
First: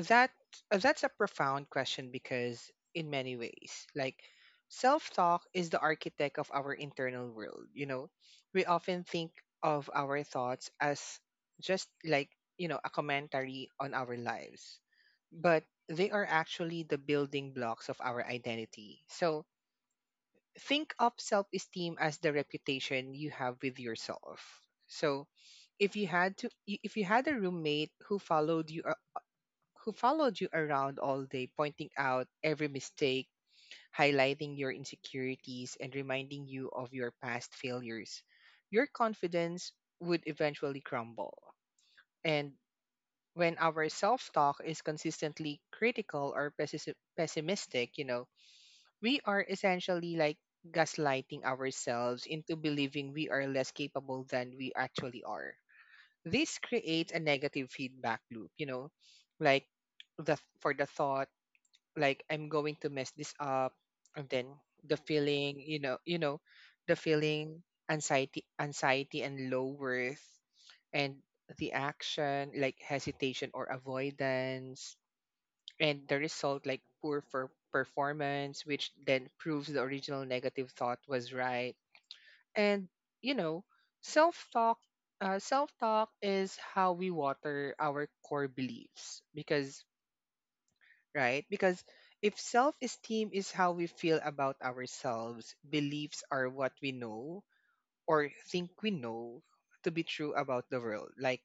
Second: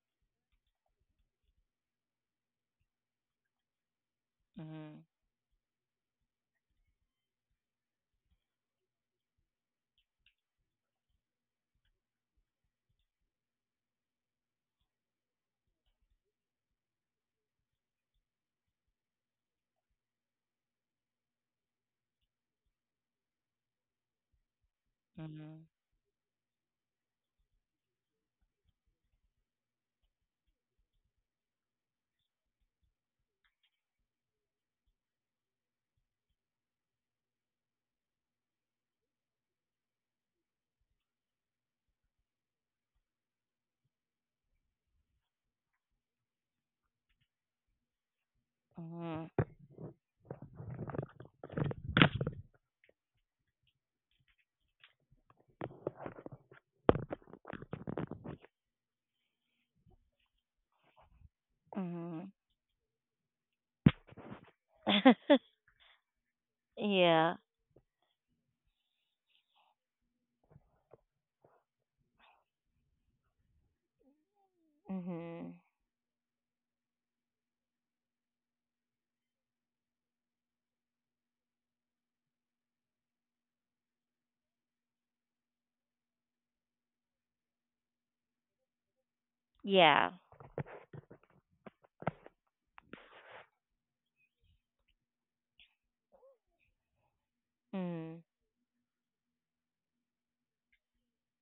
Speaker 2: That that's a profound question because in many ways,
Speaker 1: Mm-hmm.
Speaker 2: self-talk is the architect of our internal world, We often think of our thoughts as just a commentary on our lives, but they are actually the building blocks of our identity. So, think of self-esteem as the reputation you have with yourself. So,
Speaker 1: Mm-hmm.
Speaker 2: if you had a roommate who followed you around all day, pointing out every mistake, highlighting your insecurities, and reminding you of your past failures, your confidence would eventually crumble. And when our self talk is consistently critical or pessimistic, we are
Speaker 1: Mm-hmm.
Speaker 2: essentially gaslighting ourselves into believing we are less capable than we actually are. This creates a negative feedback loop, like the thought like,
Speaker 1: Mm-hmm.
Speaker 2: "I'm going to mess this up," and then the feeling, the
Speaker 1: Yeah.
Speaker 2: feeling, anxiety, anxiety and low worth, and the action, like hesitation or avoidance,
Speaker 1: Mhm.
Speaker 2: and the result, like poor for performance, which then proves the original negative thought was right. And you know, self talk. Self talk is how we water our core beliefs. Because,
Speaker 1: Yeah.
Speaker 2: right? Because if self esteem is how we feel about ourselves, beliefs are what we know
Speaker 1: Mhm.
Speaker 2: or think we know to be true about the world. Like,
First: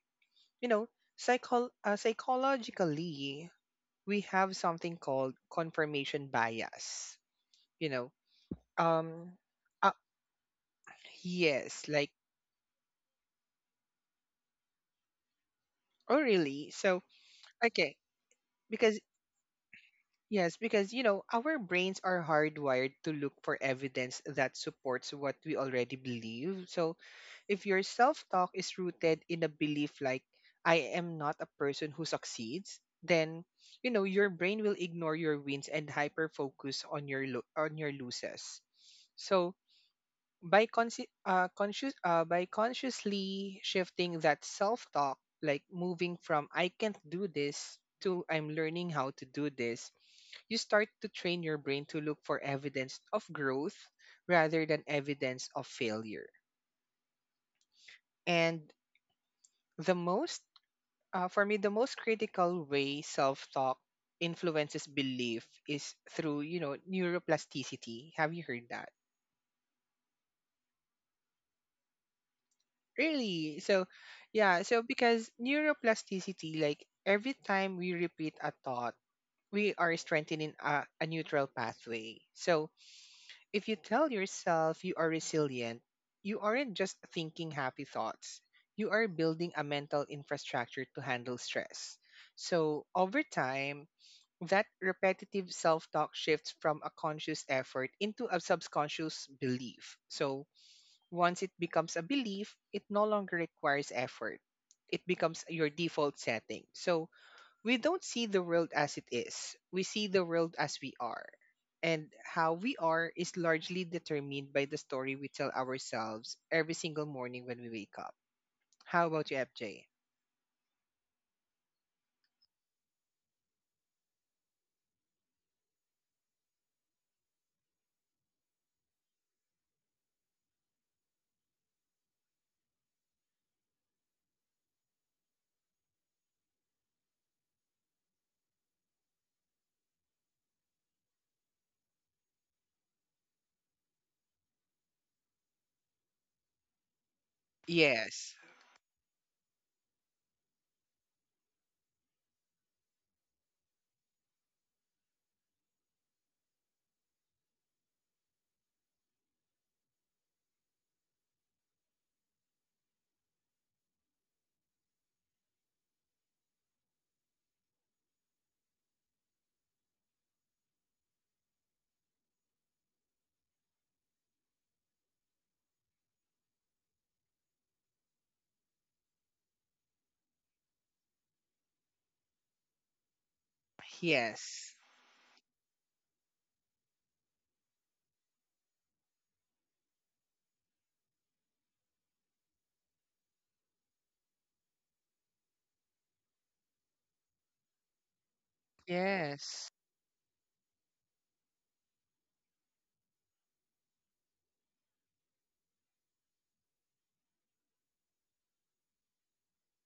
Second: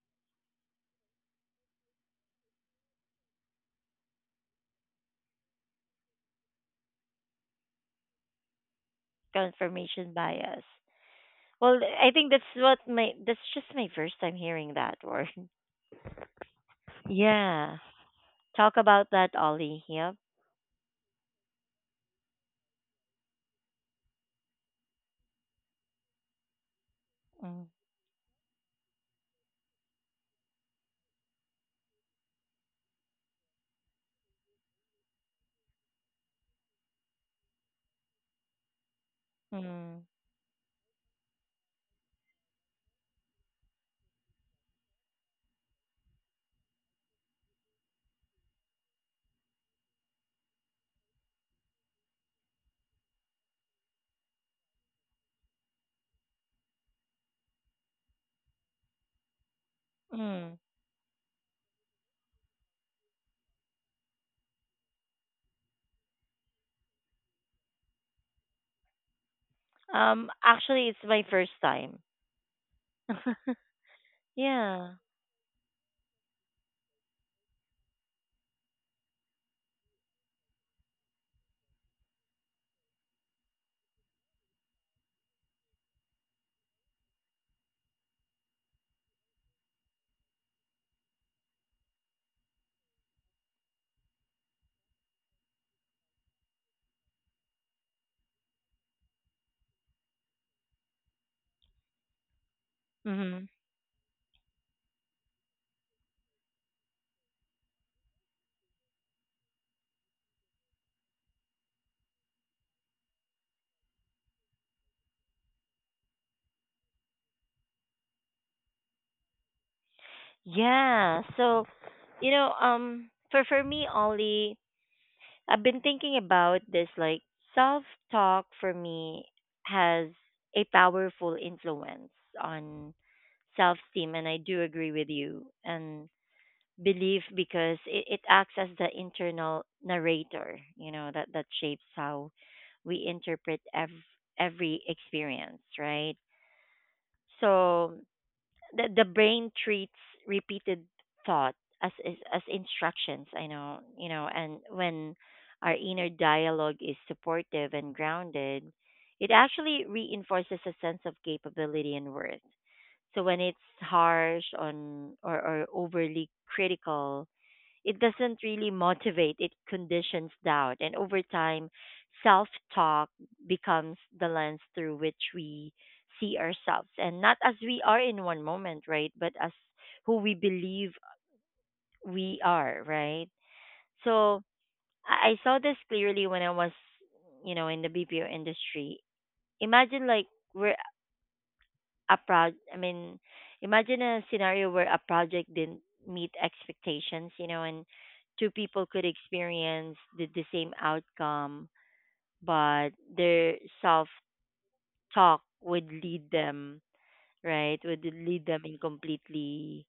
Speaker 2: you know, psychologically, we have something called confirmation bias, you know. Um, uh,
Speaker 1: Confirmation bias. Well,
Speaker 2: yes, like,
Speaker 1: I think that's what my, that's just my first time hearing that word.
Speaker 2: oh, really? So,
Speaker 1: Yeah.
Speaker 2: okay,
Speaker 1: Talk
Speaker 2: because
Speaker 1: about that, Ollie. Yep.
Speaker 2: yes, because our brains are hardwired to look for evidence that supports what we already believe. So if
Speaker 1: Mm.
Speaker 2: your self-talk is rooted in a belief like, "I am not a person who succeeds," then your brain will ignore your wins and hyper focus on your on your losses. So
Speaker 1: Mm.
Speaker 2: by consci- conscious by consciously shifting that self-talk, like moving from "I can't do this" to "I'm learning how to do this," you start to train your brain to look for evidence of growth rather than evidence of failure. And the most.
Speaker 1: Mm.
Speaker 2: For me, the most critical way self-talk influences belief is through, neuroplasticity. Have you heard that?
Speaker 1: Actually it's my first time.
Speaker 2: Really? So, yeah. So
Speaker 1: Yeah.
Speaker 2: because neuroplasticity, like every time we repeat a thought, we are strengthening a neutral pathway. So if you tell yourself you are resilient, you aren't just thinking happy thoughts. You are building a mental infrastructure to handle stress. So over time, that repetitive self talk shifts from a conscious effort into a subconscious belief. So, once it becomes a belief, it no longer
Speaker 1: Mhm.
Speaker 2: requires effort. It becomes your default setting. So, we don't see the world as it is, we see the world as we are. And how we are is largely determined by the story we tell ourselves every single morning when we wake up. How about you, FJ?
Speaker 1: Yeah. So, you know, for me, Ollie, I've been thinking about this like self talk for me has a powerful influence on self esteem, and I do agree with you. And belief, because it acts as the internal narrator, you know, that shapes how we interpret every experience, right? So
Speaker 2: Yes.
Speaker 1: the brain treats repeated thought as instructions, I know you know. And when our inner dialogue is supportive and grounded, it actually reinforces a sense of capability and worth. So when it's harsh or overly critical, it doesn't really motivate, it conditions doubt. And over time, self talk becomes the lens through which we see ourselves. And not as we are in one moment, right? But as who we believe we are, right? So
Speaker 2: Yes.
Speaker 1: I saw this clearly when I was, you know, in the BPO industry. Imagine like we're I mean, imagine a scenario where a project didn't meet expectations, you know, and two people could
Speaker 2: Yes.
Speaker 1: experience the same outcome, but their self talk would lead them, right? Would lead them in completely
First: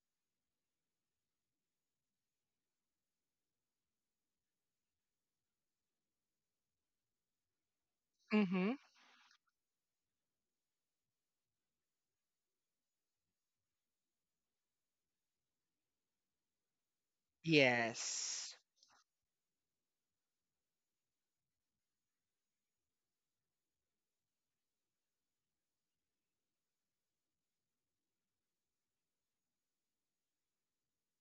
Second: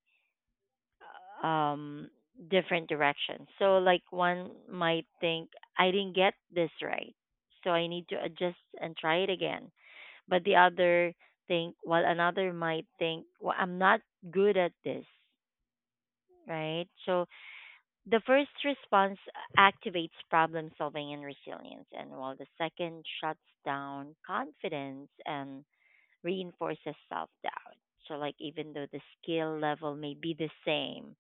Speaker 1: um different directions. So like one might think, I didn't get this right. So I need to adjust
Speaker 2: Mm-hmm.
Speaker 1: and try it again. But the other think while another might think, well, I'm not good at this, right? So the first
Speaker 2: Yes.
Speaker 1: response activates problem solving and resilience, and while the second shuts down confidence and reinforces self doubt. So like even though the skill level may be the same,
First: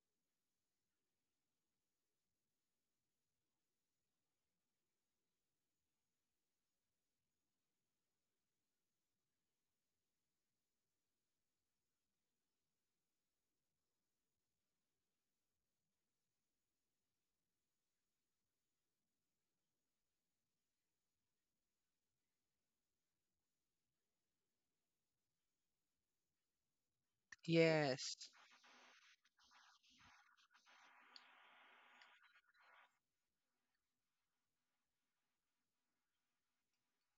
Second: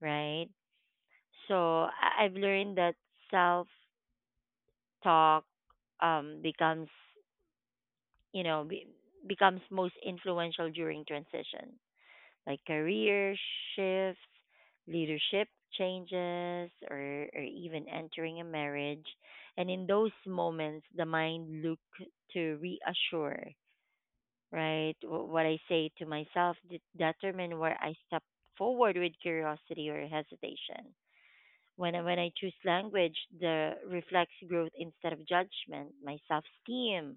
Speaker 1: right? So I've learned that self talk becomes, you know, becomes most influential during transition, like career shifts, leadership changes, or even entering a marriage. And in those moments, the mind look to reassure, right? What I say to myself determine where I step
Speaker 2: Yes.
Speaker 1: forward with curiosity or hesitation. When I choose language, the reflects growth instead of judgment. My self-esteem,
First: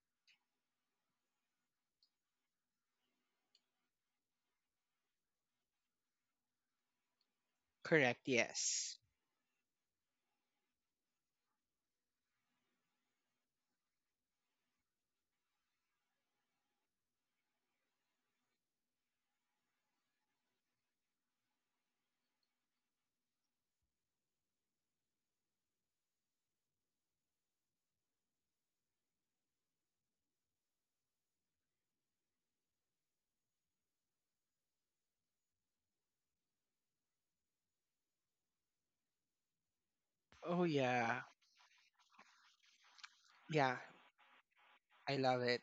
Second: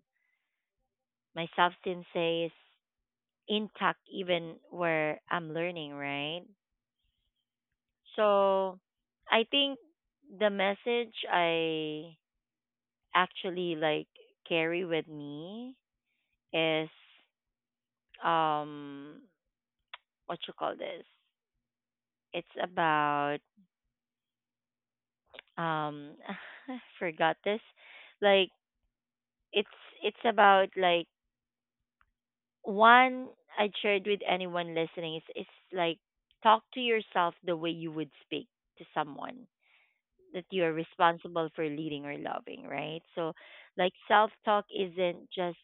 Speaker 1: my self-esteem says intact even where I'm learning, right?
Speaker 2: Correct.
Speaker 1: So
Speaker 2: Yes.
Speaker 1: I think the message I actually like carry with me is um what you call this? It's about um I forgot this. Like it's it's about like one I shared with anyone listening. It's like talk to yourself the way you would speak to someone that you
Speaker 2: Oh,
Speaker 1: are
Speaker 2: yeah.
Speaker 1: responsible for leading or loving, right? So,
Speaker 2: Yeah.
Speaker 1: like self talk
Speaker 2: I
Speaker 1: isn't
Speaker 2: love
Speaker 1: just,
Speaker 2: it.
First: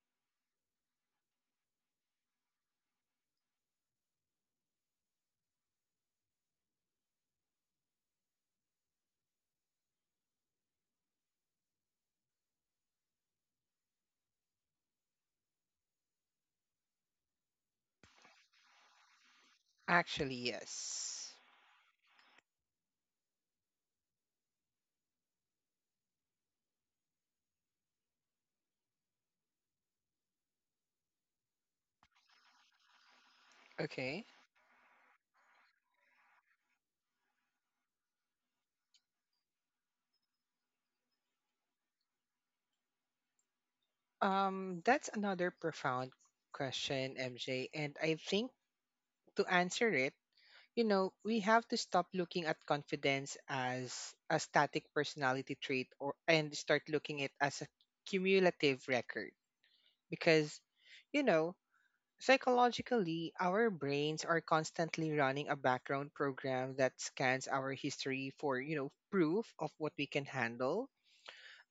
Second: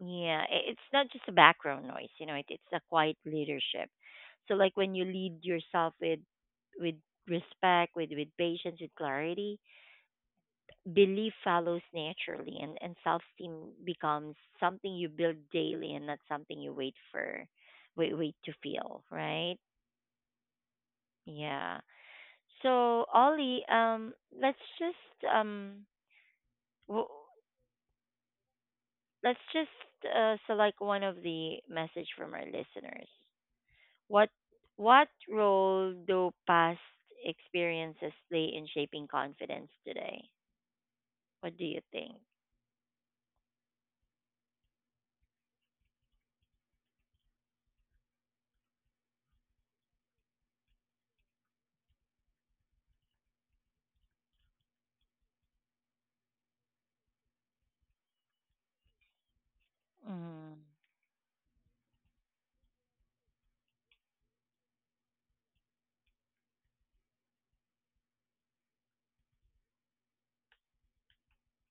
Speaker 1: yeah, it's not just a background noise, you know, it's a quiet leadership. So, like when you lead yourself with with respect, with patience, with clarity, belief follows naturally, and self esteem becomes something you build daily and not something you wait for, wait to feel, right?
Speaker 2: Actually, yes.
Speaker 1: Yeah. So, Ollie, w- let's just select one of the message from our listeners.
Speaker 2: Okay.
Speaker 1: What what role do past experiences play in shaping confidence today? What do you think?
Speaker 2: That's another profound question, MJ. And I think to answer it, we have to stop looking at confidence as a static personality trait or and start looking at as a cumulative record.
Speaker 1: Mm,
Speaker 2: Because, you know, psychologically, our brains are constantly running a background program that scans our history for, proof of what we can handle.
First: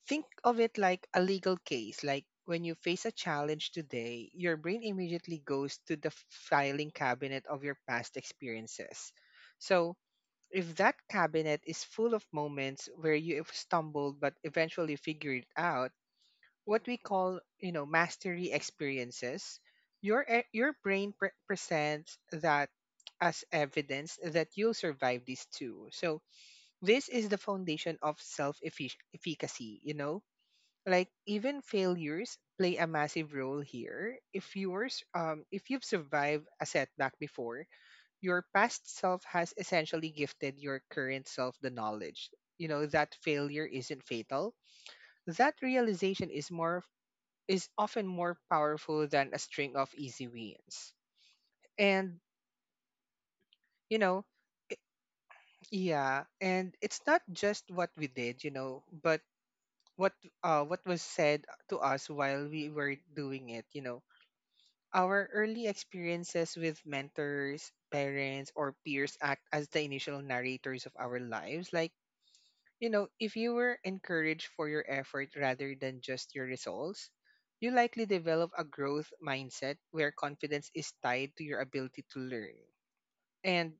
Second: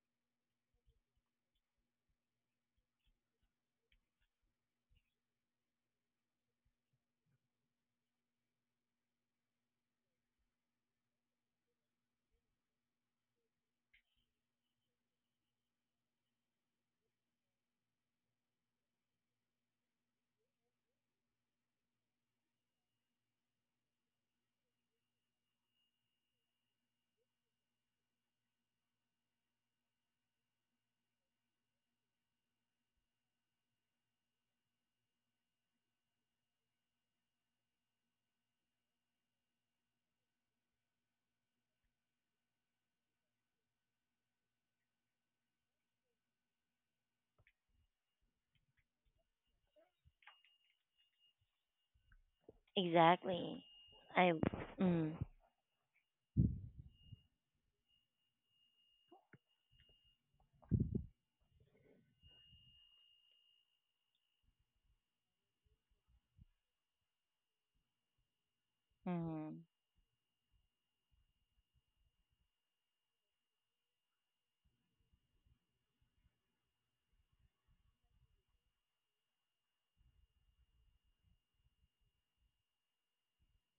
Speaker 2: Think of it like a legal case. Like when you face a challenge today, your brain immediately goes to the filing cabinet of your past experiences. So, if that cabinet is full of moments where you have stumbled but eventually figured it out, what we call mastery experiences, your your brain presents that as evidence that you'll survive these two. So this is the foundation of self efficacy, like even failures play a massive role here. If you've survived a setback before, your past self has essentially gifted your current self the knowledge, that failure isn't fatal. That realization is more is often more powerful than a string of easy wins. And,
Speaker 1: exactly.
Speaker 2: you know,
Speaker 1: I
Speaker 2: i-
Speaker 1: mm,
Speaker 2: yeah, and it's not just what we did, but what what was said to us while we were doing it, Our early experiences with mentors, parents, or peers act
Speaker 1: mm,
Speaker 2: as the initial narrators of our lives. You know, if you were encouraged for your effort rather than just your results, you likely develop a growth mindset where confidence is tied to your ability to learn. And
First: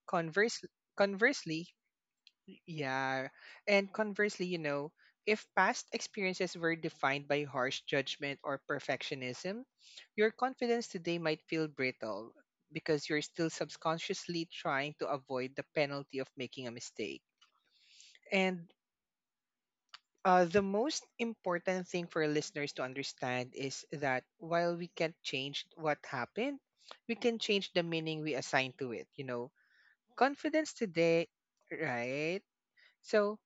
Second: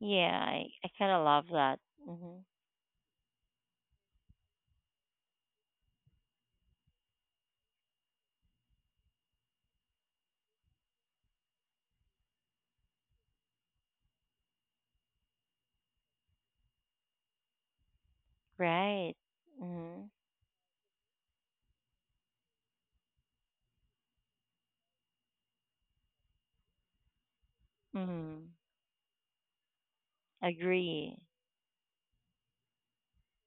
Speaker 1: yeah,
Speaker 2: converse,
Speaker 1: I kind of love
Speaker 2: conversely,
Speaker 1: that. Hmm.
Speaker 2: yeah, and conversely, if past experiences were defined by harsh judgment or perfectionism, your confidence today might feel brittle because you're still subconsciously trying to avoid the penalty of making a mistake. And
Speaker 1: Right. Mm,
Speaker 2: The most important thing for listeners to understand is that while we can't change what happened, we can change the meaning we
Speaker 1: mm,
Speaker 2: assign to it. You know, confidence
Speaker 1: agree.
Speaker 2: today, right? So,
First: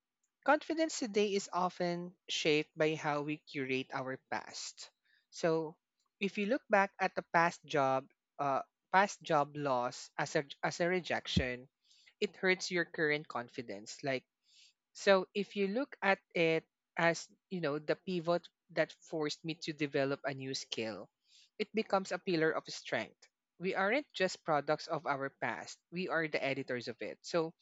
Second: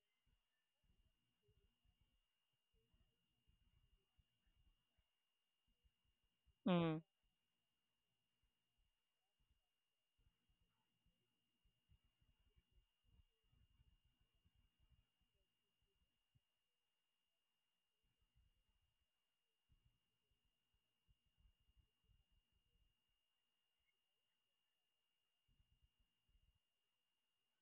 Speaker 2: confidence today is often shaped by how we curate our past. So, if you look back
Speaker 1: Mm,
Speaker 2: at the uh, past job loss as a rejection, it hurts your current confidence. So if you look at it as, the pivot that forced me to develop a new skill, it becomes a pillar of strength. We aren't just products of our past, we are the editors of it. So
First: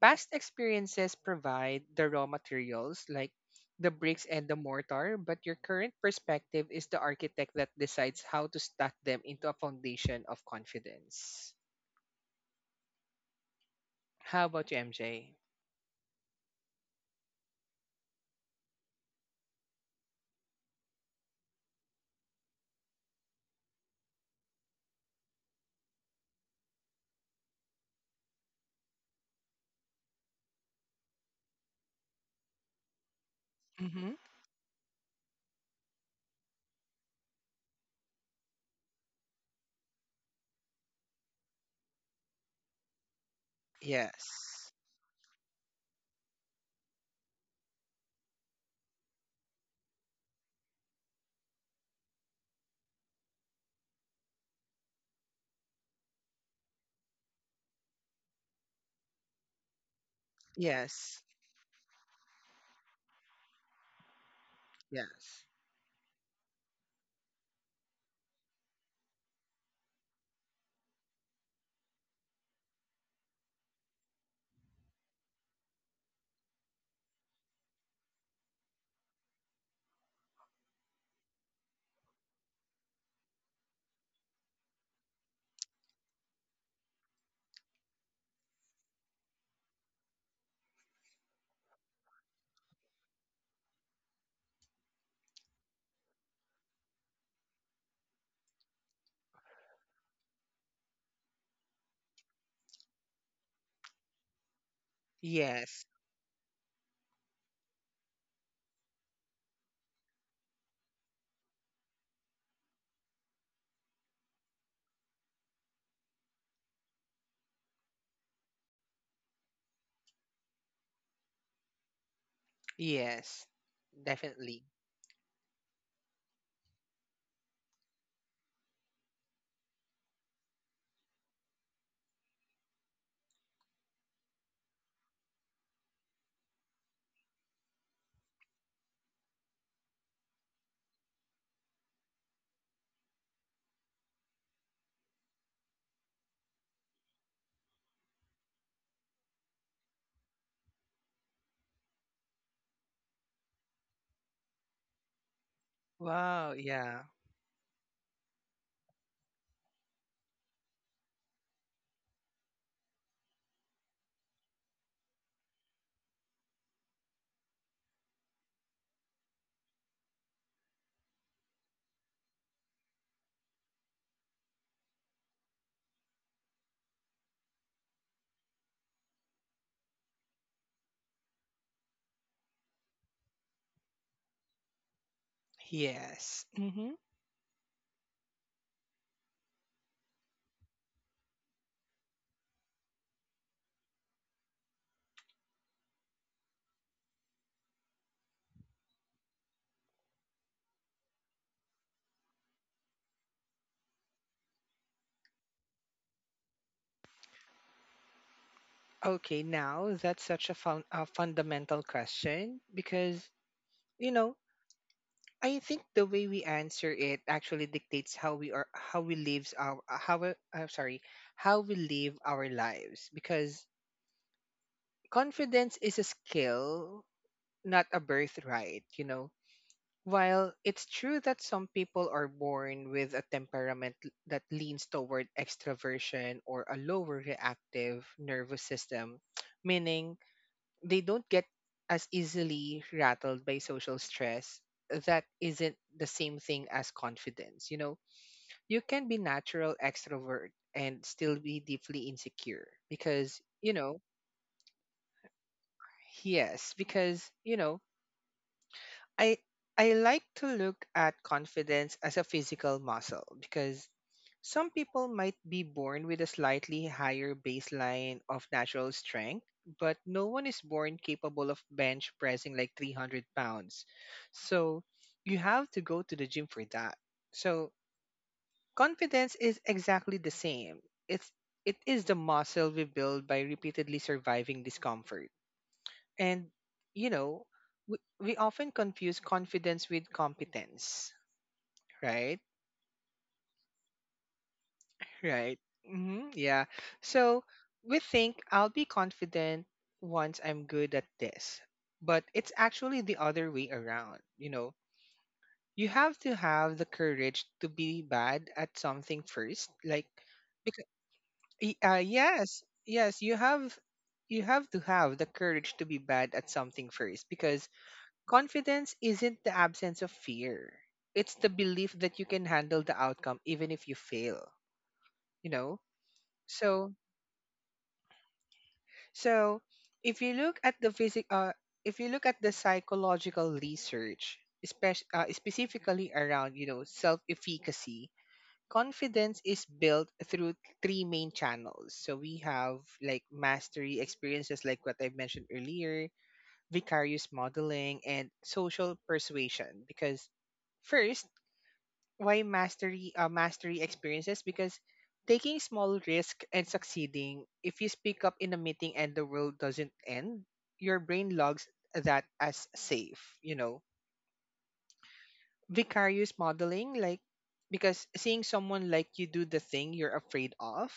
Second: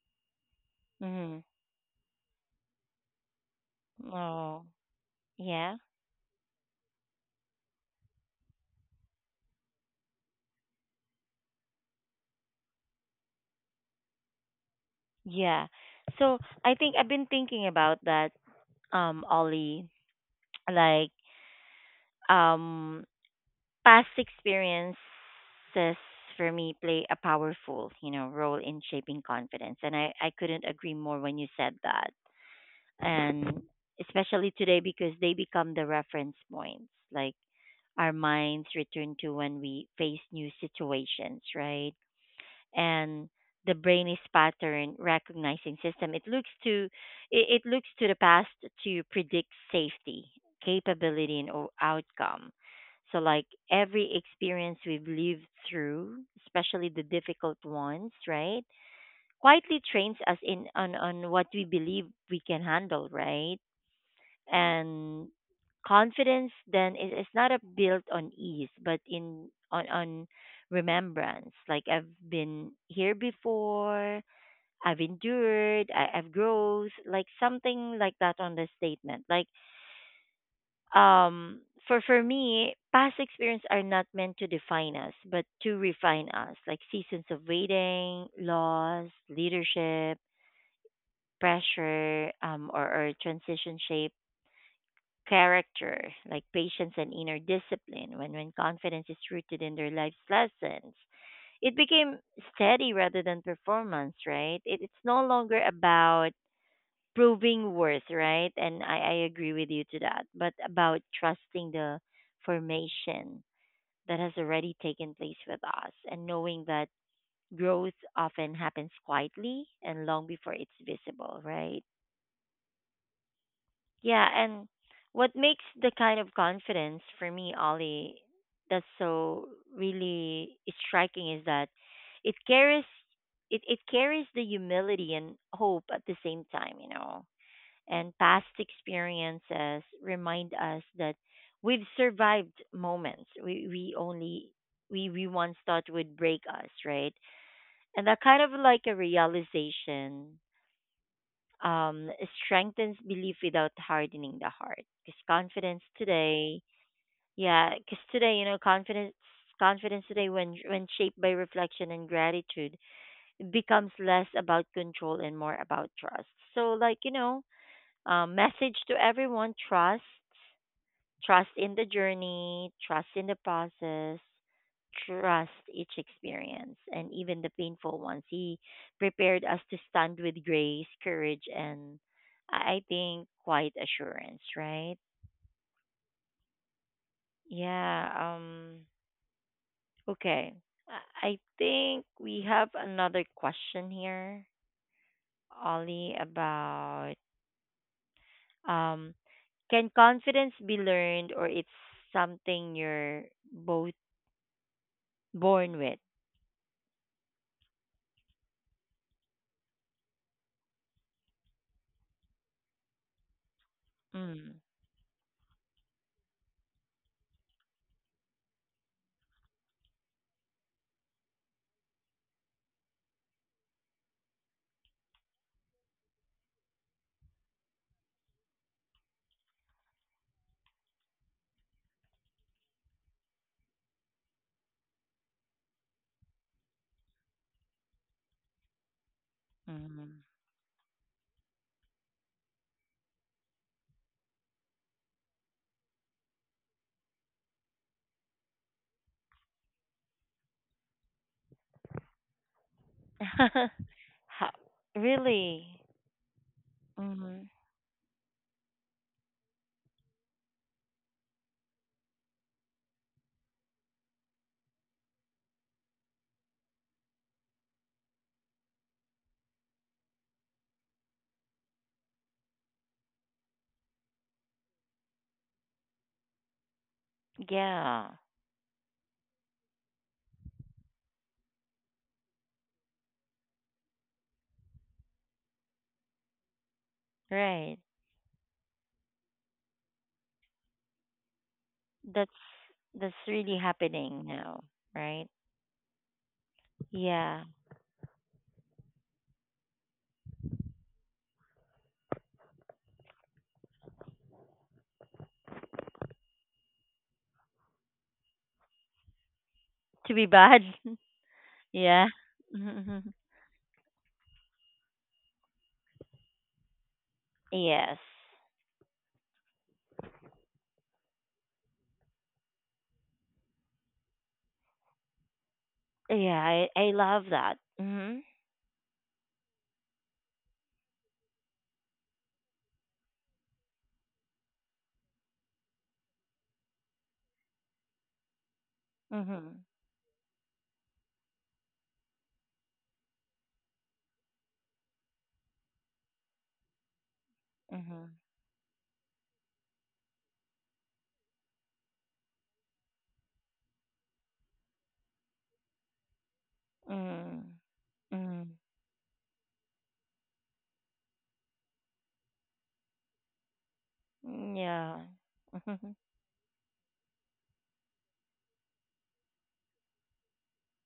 Speaker 2: past experiences
Speaker 1: mm,
Speaker 2: provide the raw materials, like the bricks and the
Speaker 1: oh,
Speaker 2: mortar, but your
Speaker 1: yeah,
Speaker 2: current perspective is the architect that decides how to stack them into a foundation of confidence. How about you, MJ?
Speaker 1: yeah. So I think I've been thinking about that, Ollie, like um, past experiences for me play a powerful, you know, role in shaping confidence, and I couldn't agree more when you said that, and
Speaker 2: Mm-hmm.
Speaker 1: especially today because they become the reference points, like our minds return to when we face new situations, right? And the brain is
Speaker 2: Yes.
Speaker 1: pattern recognizing system. It looks to it looks to the past to predict safety, capability, and outcome. So like every experience we've lived through, especially the difficult ones, right? Quietly trains us in on,
Speaker 2: Yes.
Speaker 1: on what we believe we can handle, right? And
Speaker 2: Yes.
Speaker 1: confidence then is, it's not a built on ease, but in on remembrance, like I've been here before, I've endured, I've grown, like something like that on the statement. Like um for me, past experience are not meant to define us but to refine us, like seasons of waiting, loss, leadership, pressure, or transition shape character, like patience and inner discipline. When confidence is rooted in their life's lessons, it became steady rather than performance, right? It's no longer
Speaker 2: Yes.
Speaker 1: about proving worth, right? And I agree with you to that, but about trusting the formation that has already taken place with us, and knowing that growth often happens quietly and long before it's visible, right?
Speaker 2: Yes,
Speaker 1: Yeah,
Speaker 2: definitely.
Speaker 1: and what makes the kind of confidence for me, Ollie, that's so really striking is that it carries it carries the humility and hope at the same time, you know. And past experiences remind us that we've survived moments we once thought would break us, right? And that kind of like a realization, um, strengthens belief without hardening the heart. Because confidence
Speaker 2: Wow.
Speaker 1: today,
Speaker 2: Yeah.
Speaker 1: yeah, because today, you know, confidence today, when shaped by reflection and gratitude, it becomes less about control and more about trust. So like, you know, message to everyone, trust. Trust in the journey, trust in the process, trust each experience and even the painful ones. He prepared us to stand with grace, courage, and I think quite assurance, right?
Speaker 2: Yes. Mm-hmm.
Speaker 1: Yeah. Okay. I think we have another question here, Ollie, about um, can confidence be learned, or it's something you're both born with?
Speaker 2: Okay. Now that's such a fundamental question because you know
Speaker 1: Hmm.
Speaker 2: I think the way we answer it actually dictates how we are, how we lives our, how we- I'm sorry, how we live our lives because confidence is a skill, not a birthright. You know, while it's true that some people are born with a temperament that leans toward extroversion or a lower reactive nervous system, meaning
Speaker 1: Mm.
Speaker 2: they don't get as easily rattled by social stress, that isn't the same thing as confidence. You know, you can be natural extrovert and still be deeply insecure because,
Speaker 1: How, really?
Speaker 2: yes, because,
Speaker 1: Mm.
Speaker 2: I I like to look at confidence as a physical muscle because some people might be born with a slightly higher baseline of natural strength, but no one is born capable of bench pressing like 300 pounds. So you have to go to the gym for that. So
Speaker 1: Yeah,
Speaker 2: confidence is exactly the same. It's it is the muscle we build by repeatedly surviving discomfort. And, you know,
Speaker 1: right.
Speaker 2: we often confuse confidence with competence,
Speaker 1: That's
Speaker 2: right?
Speaker 1: really happening now, right?
Speaker 2: Right. Hmm, yeah. So
Speaker 1: Yeah.
Speaker 2: we think, "I'll be confident once I'm good at this." But it's actually the other way around. You know, you have to have the courage to be bad at something first. Like,
Speaker 1: To be bad.
Speaker 2: because,
Speaker 1: Yeah.
Speaker 2: yes, yes, you have to have the courage to be bad at something first because
Speaker 1: Yes.
Speaker 2: confidence isn't the absence of fear. It's the belief that you can handle the outcome even if you fail, you know?
Speaker 1: Yeah, I,
Speaker 2: So,
Speaker 1: I love that. Mhm.
Speaker 2: so if you look at the physic if you look at the psychological research, especially specifically around, self-efficacy, confidence is
Speaker 1: Mhm.
Speaker 2: built through three main channels. So we have like mastery experiences like what I mentioned earlier, vicarious modeling, and
Speaker 1: Mhm.
Speaker 2: social persuasion. Because first why mastery mastery experiences? Because taking small risk and succeeding, if you speak up in a
Speaker 1: Mhm.
Speaker 2: meeting and the world doesn't end, your brain logs that as safe.
Speaker 1: Mhm. Yeah. Mhm.
Speaker 2: Vicarious modeling, like, because seeing someone like you do the thing you're afraid of.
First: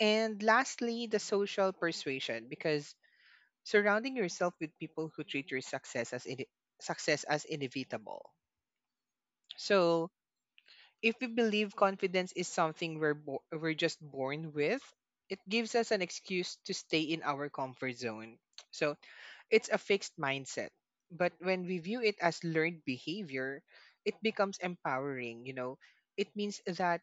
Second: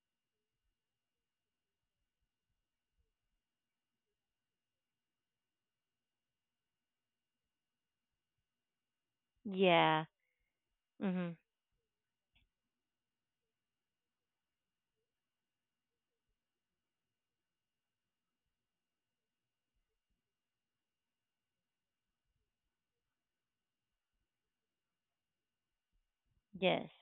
Speaker 2: And lastly, the social persuasion, because surrounding yourself with people who treat your success as success as inevitable.
Speaker 1: Yeah.
Speaker 2: So if we
Speaker 1: Mhm.
Speaker 2: believe confidence is something we're just born with, it gives us an excuse to stay in our comfort zone. So it's a fixed mindset. But when we view it as learned behavior, it becomes empowering, you know. It means
Speaker 1: Yes.
Speaker 2: that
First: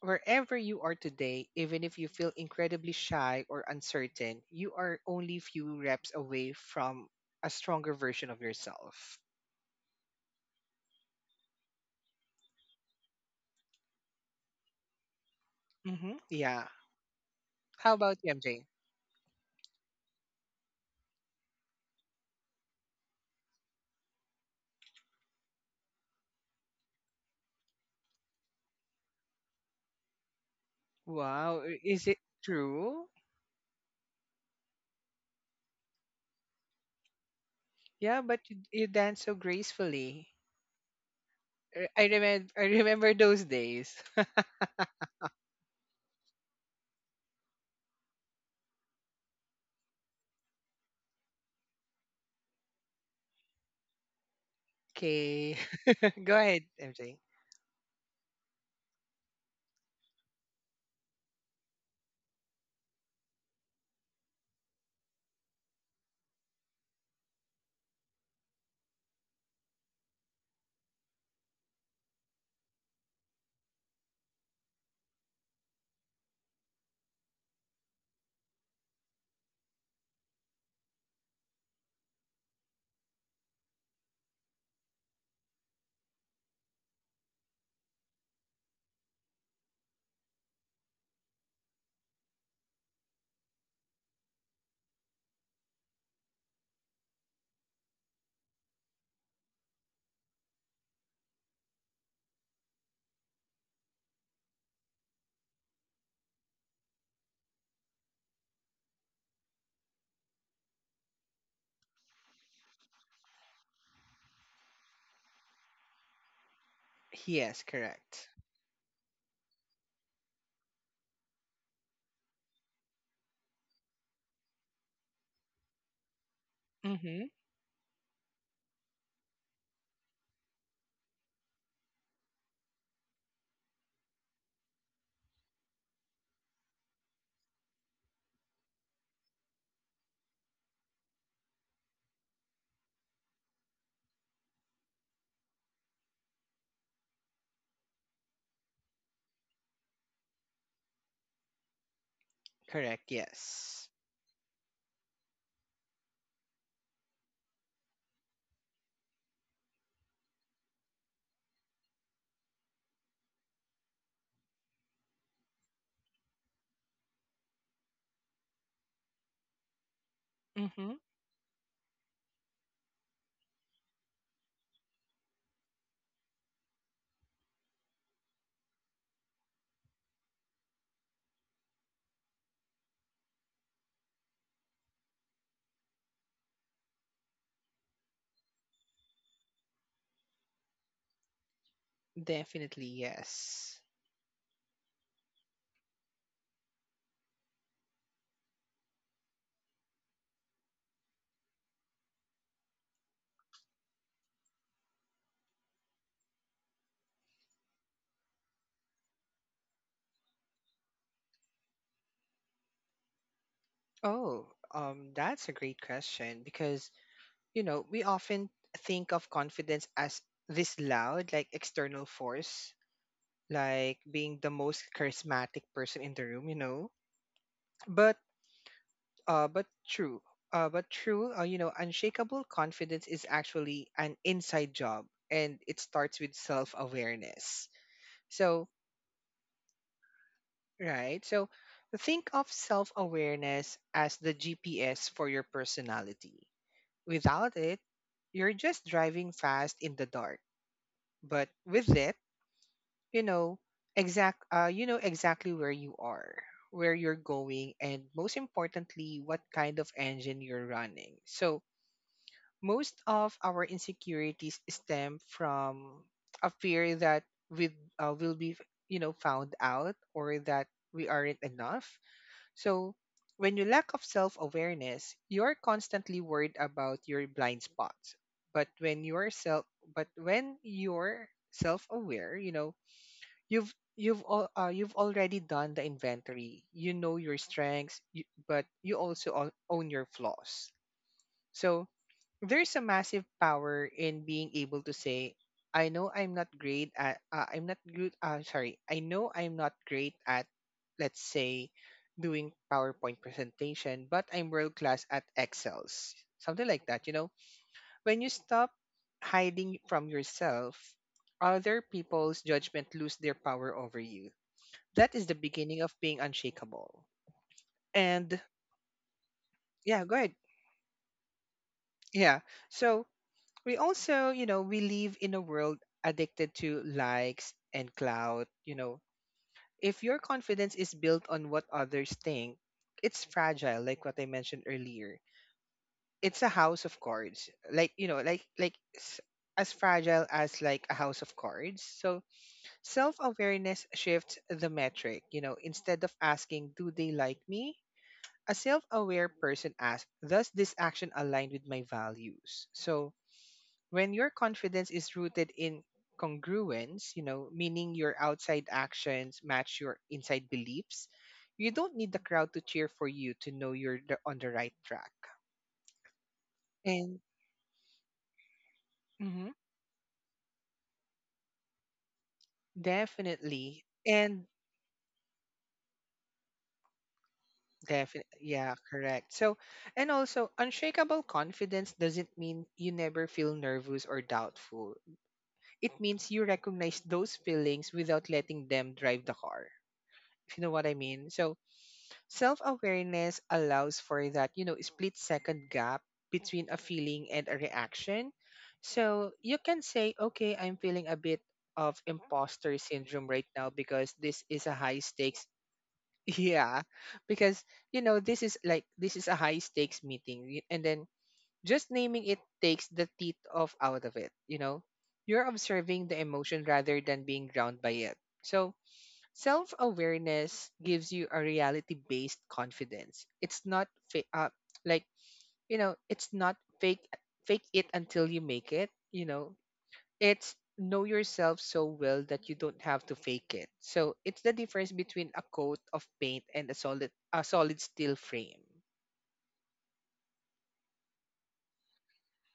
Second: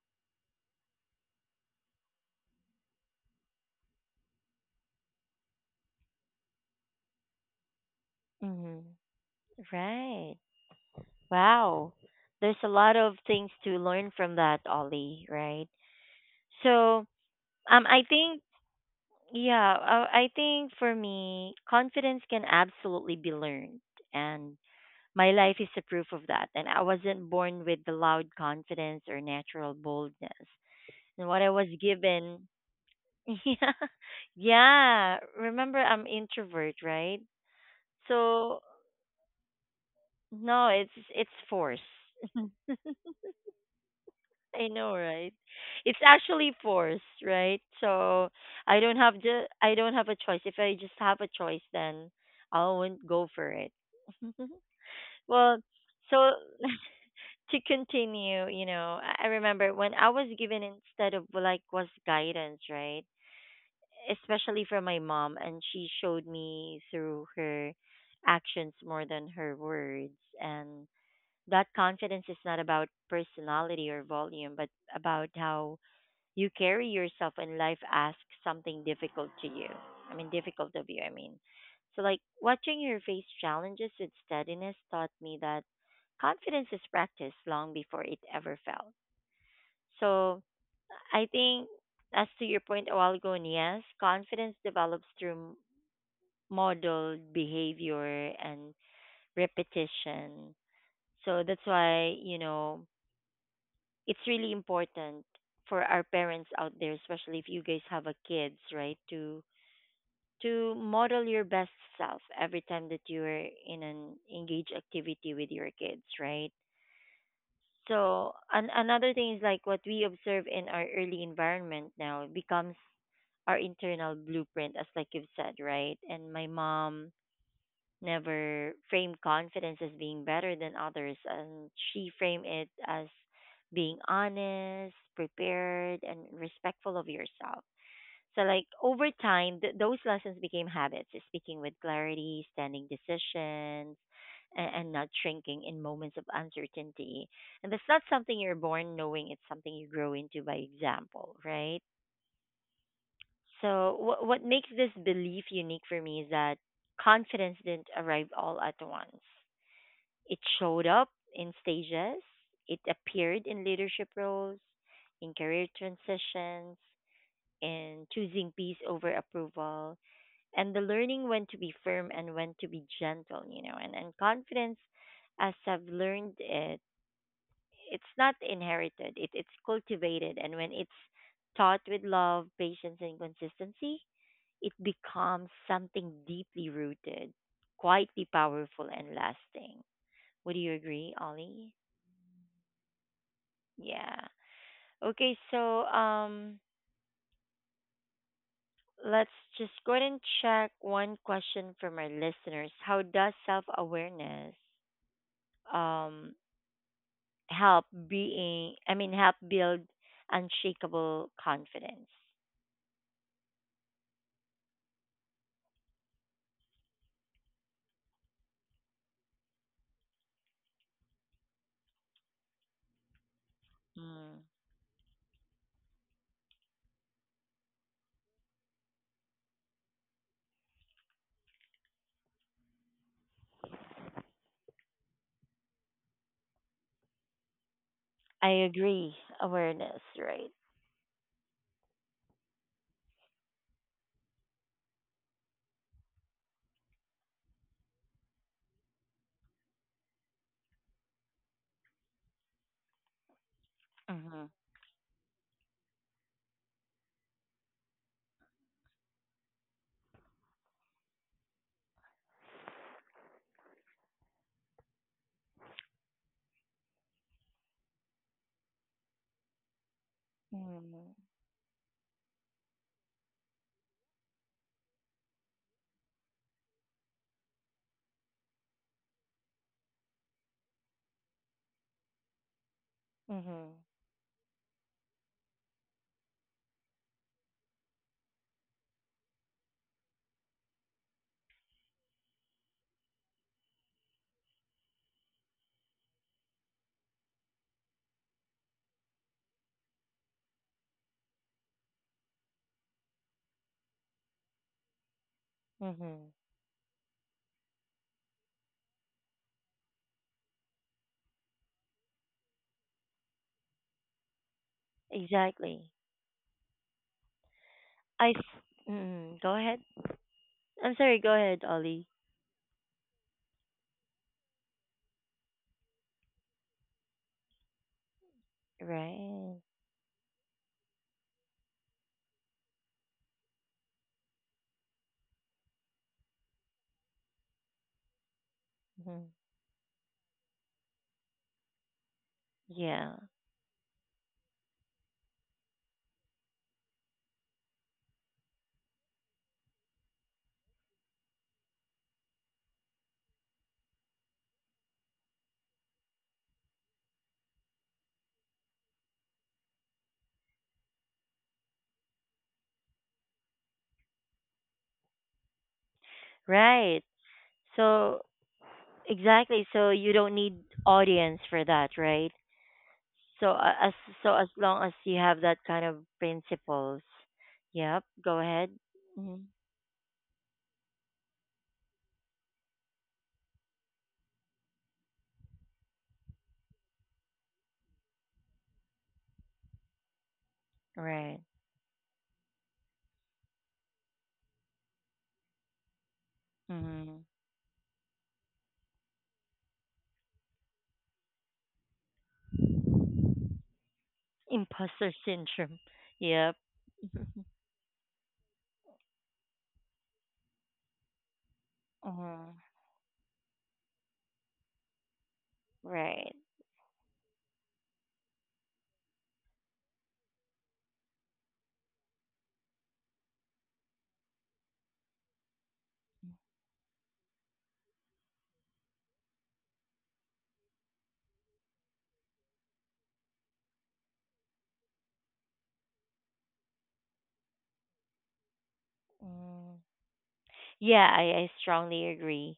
Speaker 2: wherever you are today, even if you feel incredibly shy or uncertain, you are only few reps away from a stronger version of
Speaker 1: Mhm.
Speaker 2: yourself.
Speaker 1: Right. Wow. There's a lot of things to learn from that, Ollie, right?
Speaker 2: Yeah.
Speaker 1: So,
Speaker 2: How
Speaker 1: I
Speaker 2: about you,
Speaker 1: think,
Speaker 2: MJ?
Speaker 1: yeah, I think for me, confidence can absolutely be learned. And my life is a proof of that. And I wasn't born with the loud confidence or natural boldness. And what I
Speaker 2: Wow,
Speaker 1: was
Speaker 2: is it
Speaker 1: given,
Speaker 2: true?
Speaker 1: yeah, yeah. Remember, I'm introvert, right?
Speaker 2: Yeah, but you,
Speaker 1: So,
Speaker 2: you dance so gracefully.
Speaker 1: no, it's force.
Speaker 2: R- I remember I remember those days.
Speaker 1: I know, right? It's actually forced, right? So I don't have a choice. If I just have a choice, then I won't go for it. Well,
Speaker 2: Okay.
Speaker 1: so
Speaker 2: Go ahead, MJ.
Speaker 1: to continue, you know, I remember when I was given instead of like was guidance, right? Especially from my mom, and she showed me through her actions more than her words, and that confidence is not about personality or volume, but about how you carry yourself in life asks something difficult to you. I mean, difficult of you, I mean. So, like, watching her face challenges with steadiness taught me that confidence is practiced long before it ever felt. So, I think, as to your point a while ago, yes, confidence develops through modeled behavior and repetition. So, that's why, you know, it's really important for our parents out there, especially if you guys have a kids, right? To model your best self every time that you are in an engaged activity with your kids, right?
Speaker 2: Yes,
Speaker 1: So
Speaker 2: correct.
Speaker 1: another thing is like what we observe in our early environment now becomes our internal blueprint, as like you've said, right? And my mom
Speaker 2: Mm-hmm.
Speaker 1: never framed confidence as being better than others, and she framed it as being honest, prepared, and respectful of yourself. So, like over time, those lessons became habits: speaking with clarity, standing decisions, and not shrinking in moments of uncertainty. And that's not something you're born knowing; it's something you grow into by example, right?
Speaker 2: Correct, yes.
Speaker 1: So, what makes this belief unique for me is that confidence didn't arrive all at once. It showed up in stages, it appeared in leadership roles, in career transitions, in choosing peace over approval, and the
Speaker 2: Mm-hmm.
Speaker 1: learning when to be firm and when to be gentle, you know, and confidence as I've learned it, it's not inherited. It's cultivated. And when it's taught with love, patience, and consistency, it becomes something deeply rooted, quietly powerful, and lasting. Would you agree, Ollie?
Speaker 2: Definitely yes.
Speaker 1: Yeah. Okay, so let's just go ahead and check one question from our listeners. How does self-awareness um help being I mean, help build unshakable confidence?
Speaker 2: Oh, that's a great question because, you know, we often think of confidence as this loud, like, external force, like
Speaker 1: Mm.
Speaker 2: being the most charismatic person in the room, you know. But but true. But true. You know, unshakable confidence is actually an inside job, and it starts with self-awareness.
Speaker 1: I
Speaker 2: So,
Speaker 1: agree. Awareness, right?
Speaker 2: right. So, think of self-awareness as the GPS for your personality. Without it, you're just driving fast in the dark. But with it, you know
Speaker 1: Mhm.
Speaker 2: You know exactly where you are, where you're going, and most importantly, what kind of engine you're running. So most of our insecurities stem from a fear that we will be, you know, found out, or that we
Speaker 1: Mhm.
Speaker 2: aren't enough. So when you lack of self-awareness, you're constantly worried about your blind spots. but when you're self but when you're self-aware, you know,
Speaker 1: Mhm.
Speaker 2: you've already done the inventory. You know your strengths, you, but you also own your flaws. So there's a massive power in being able to say, I know I'm not great at, I know I'm not great at, let's say, doing PowerPoint presentation, but I'm world class at Excels.
Speaker 1: Mhm.
Speaker 2: Something like that, you know? When you stop hiding from yourself, other people's judgment lose their power over you. That is the beginning
Speaker 1: Exactly.
Speaker 2: of being unshakable.
Speaker 1: I
Speaker 2: And
Speaker 1: th- Go ahead.
Speaker 2: yeah, go ahead.
Speaker 1: I'm sorry, go ahead, Ollie.
Speaker 2: Yeah. So we also, you know, we live in a world addicted to likes and clout. You know,
Speaker 1: Right.
Speaker 2: if your confidence is built on what others think, it's fragile, like what I mentioned earlier. It's a house of cards, like, you know,
Speaker 1: Mhm.
Speaker 2: as fragile as like a house of cards. So
Speaker 1: Yeah.
Speaker 2: self awareness shifts the metric. You know, instead of asking, do they like me? A self aware person asks, does this action align with my values? So when your confidence is rooted in congruence, you know, meaning your outside actions match your inside beliefs, you don't need the crowd to cheer for you to know on the right track.
Speaker 1: Right.
Speaker 2: And
Speaker 1: So
Speaker 2: mhm,
Speaker 1: exactly. So you don't need audience for that, right? So uh,
Speaker 2: definitely,
Speaker 1: as so as
Speaker 2: and
Speaker 1: long as you have that kind of principles, yep. Go
Speaker 2: definitely,
Speaker 1: ahead.
Speaker 2: yeah, correct.
Speaker 1: Hmm.
Speaker 2: So, and also, unshakable confidence doesn't mean you never feel nervous or doubtful. It means you recognize those feelings without letting them drive the car. If you know what I mean.
Speaker 1: Right.
Speaker 2: So, self awareness allows for that, you know, split second gap between a
Speaker 1: Hmm.
Speaker 2: feeling and a reaction. So you can say, okay, I'm feeling a bit of imposter syndrome right now because this is a high
Speaker 1: Imposter
Speaker 2: stakes.
Speaker 1: syndrome. Yep.
Speaker 2: Yeah, because, you know, this is like, this is a high stakes meeting. And then just naming it
Speaker 1: hmm.
Speaker 2: takes the teeth off out of it, you know? You're observing the
Speaker 1: Right.
Speaker 2: emotion rather than being drowned by it. So self awareness gives you a reality based confidence. It's not fa- like, You know, it's not fake it until you make it, you know. It's know yourself so well that you don't have to fake it. So, it's the difference between a coat of paint and a solid steel frame.
Speaker 1: Mm. Yeah, I strongly agree,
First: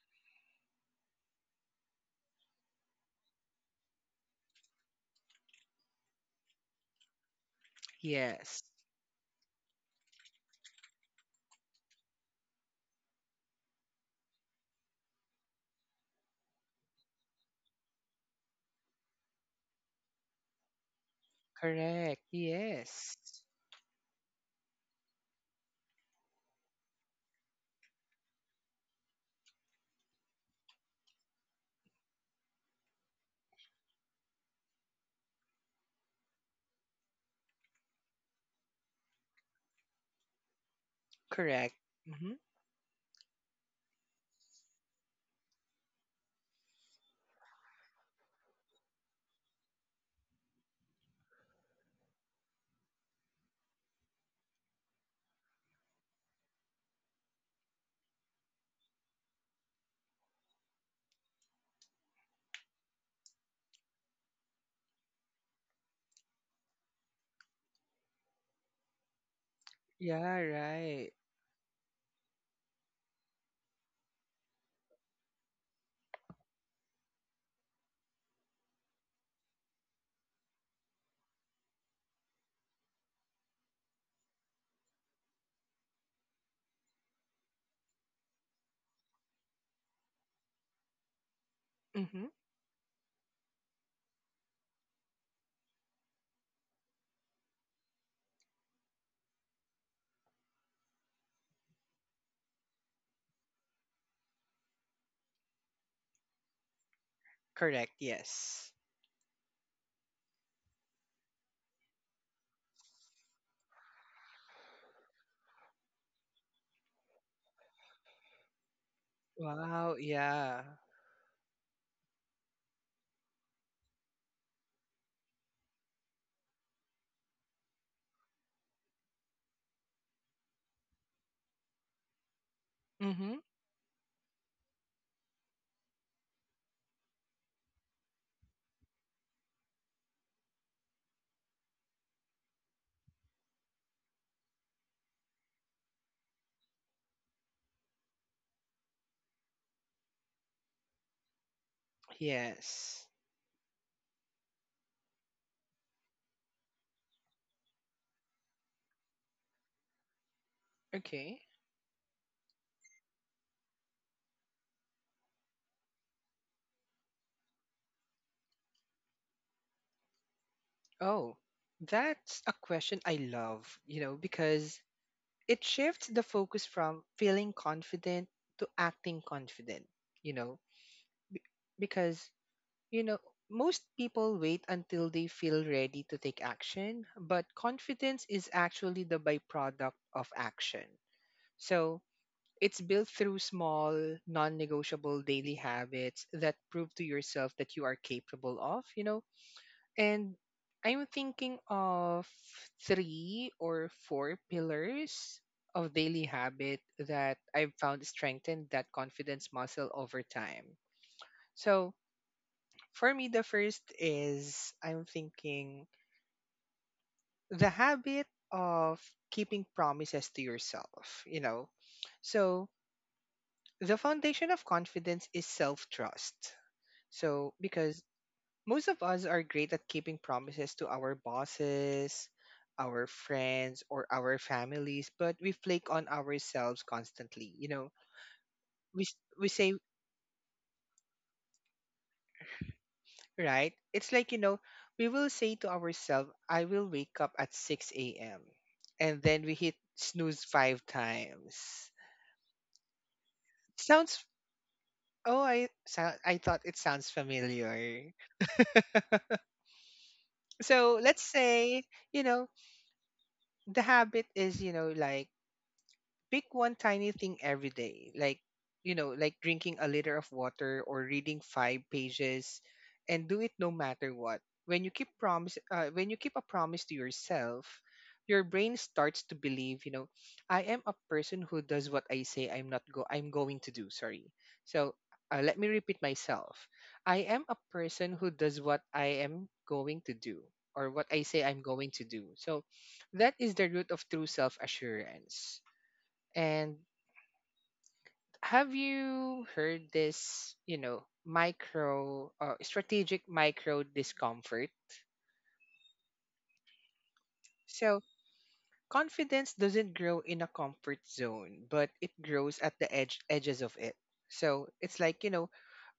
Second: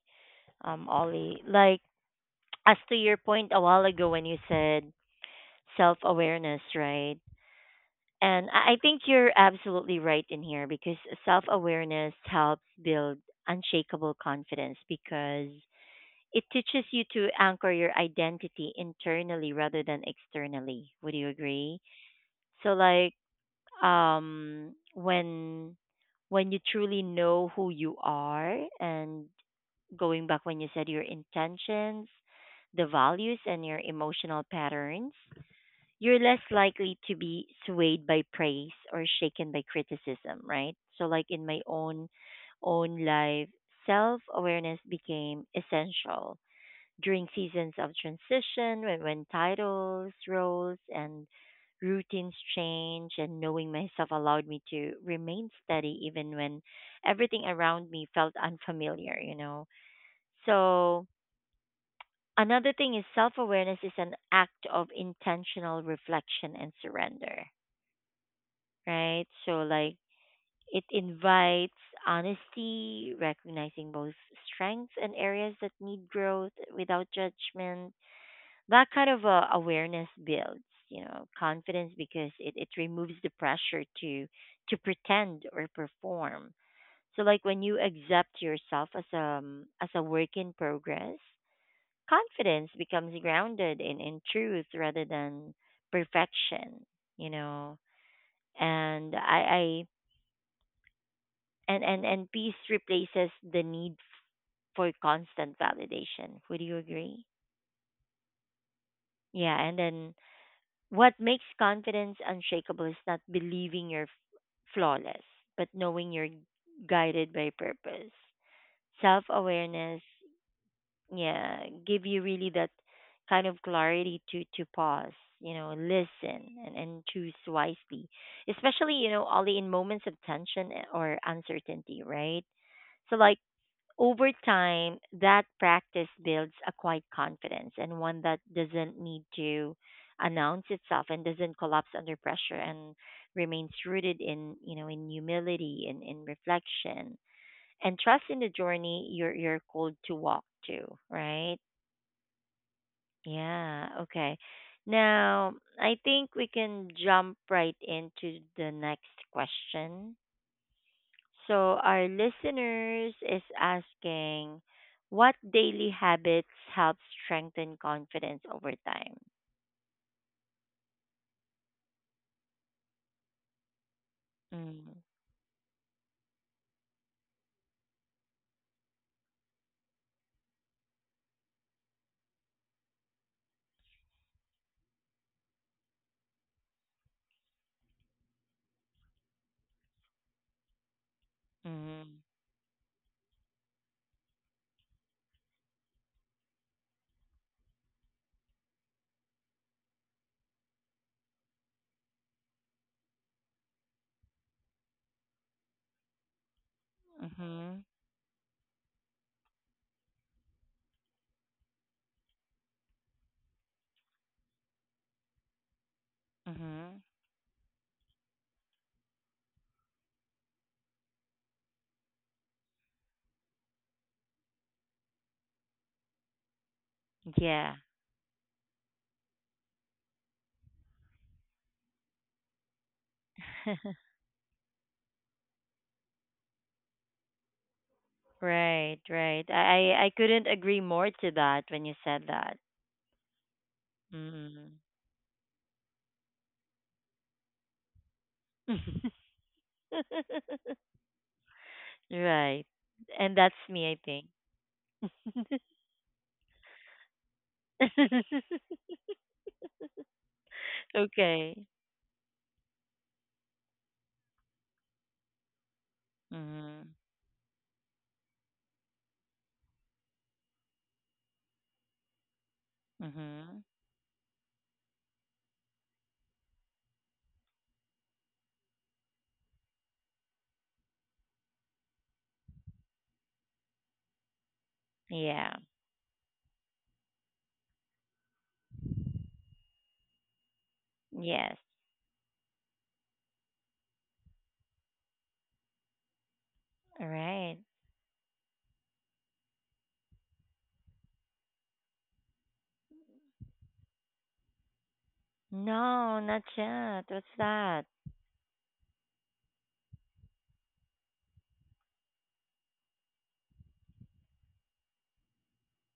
Speaker 1: Ollie. Like as to your point a while ago when you said self awareness, right? And
Speaker 2: Yes.
Speaker 1: I think you're absolutely right in here because self awareness helps build unshakable confidence because it teaches you to anchor your identity internally rather than externally. Would you agree?
Speaker 2: Correct.
Speaker 1: So like
Speaker 2: Yes.
Speaker 1: um when when you truly know who you are and going back when you said your intentions, the values and your emotional patterns you're less likely to be swayed by praise or shaken by criticism, right? So like in my
Speaker 2: Correct.
Speaker 1: own
Speaker 2: Mhm.
Speaker 1: own life, self-awareness became essential during seasons of transition when titles, roles and routines change and knowing myself allowed me to remain steady even when everything around me felt unfamiliar, you know. So another thing is self awareness is an act of intentional reflection and surrender right? So like
Speaker 2: Yeah,
Speaker 1: it
Speaker 2: right.
Speaker 1: invites honesty, recognizing both strengths and areas that need growth without judgment. That kind of awareness builds, you know, confidence because it removes the pressure to pretend or perform. So like when you accept yourself as a work in progress,
Speaker 2: Mhm.
Speaker 1: confidence becomes grounded in truth rather than perfection, you know. And I and peace replaces the need for constant validation. Would you agree?
Speaker 2: Correct. Yes.
Speaker 1: Yeah, and then what makes confidence unshakable is not believing you're flawless, but knowing you're guided by purpose. Self
Speaker 2: Wow,
Speaker 1: awareness,
Speaker 2: yeah.
Speaker 1: yeah, give you really that kind of clarity to pause, you know, listen and choose wisely. Especially, only in moments of tension or uncertainty, right? So
Speaker 2: Mm-hmm.
Speaker 1: like over time, that practice builds a quiet confidence and one that doesn't need to announce itself and doesn't collapse under pressure and remains rooted in, you know, in humility and in reflection and trust in the journey you're called to walk to, right?
Speaker 2: Yes.
Speaker 1: Yeah, okay. Now, I think we can jump right into the next question.
Speaker 2: Okay.
Speaker 1: So, our listeners is asking what daily habits help strengthen confidence over time?
Speaker 2: Oh, that's a question I love, you know, because
Speaker 1: Mm,
Speaker 2: it shifts the focus from feeling confident to acting confident, you know, because, you know, most people wait until they feel ready to take action, but confidence is actually the byproduct of action. So
Speaker 1: mm,
Speaker 2: it's built through small, non negotiable daily habits that prove to yourself that you are capable of, you know. And I'm thinking of three or four pillars of daily habit that I've
Speaker 1: mm-hmm,
Speaker 2: found strengthened that confidence muscle over time. So for me, the first is I'm thinking
Speaker 1: mm-hmm.
Speaker 2: the habit of keeping promises to yourself, you know. So the foundation of confidence is self trust. So
Speaker 1: Yeah.
Speaker 2: because most of us are great at keeping promises to our bosses, our friends, or our families, but we flake on ourselves constantly. You know,
Speaker 1: right,
Speaker 2: we
Speaker 1: right.
Speaker 2: say
Speaker 1: I couldn't agree more to that when you said that.
Speaker 2: right. It's like, you know,
Speaker 1: Mm.
Speaker 2: we will say to ourselves, "I will wake up at six a.m.," and then we hit snooze five times.
Speaker 1: right. And that's me, I
Speaker 2: Sounds
Speaker 1: think.
Speaker 2: oh I sou- I thought it sounds familiar. So let's
Speaker 1: okay.
Speaker 2: say, you know, the habit is, you know, like, pick one
Speaker 1: Mm-hmm.
Speaker 2: tiny thing every day, like, you know, like drinking a liter of water or reading five pages, and do it
Speaker 1: Mm-hmm.
Speaker 2: no matter what. When you keep a promise to yourself, your brain starts to believe, you know, I am a person who does what I say I'm not go I'm going to do, sorry. So let
Speaker 1: Yeah.
Speaker 2: me repeat myself. I am a person who does what I am going to do, or what I say I'm
Speaker 1: Yes.
Speaker 2: going to do. So that is the root of true self assurance. And
Speaker 1: All right.
Speaker 2: have you heard this, you know, micro strategic micro discomfort?
Speaker 1: No, not yet. What's that?
Speaker 2: So, confidence doesn't grow in a comfort zone, but it grows at the edges of it. So, it's like, you know,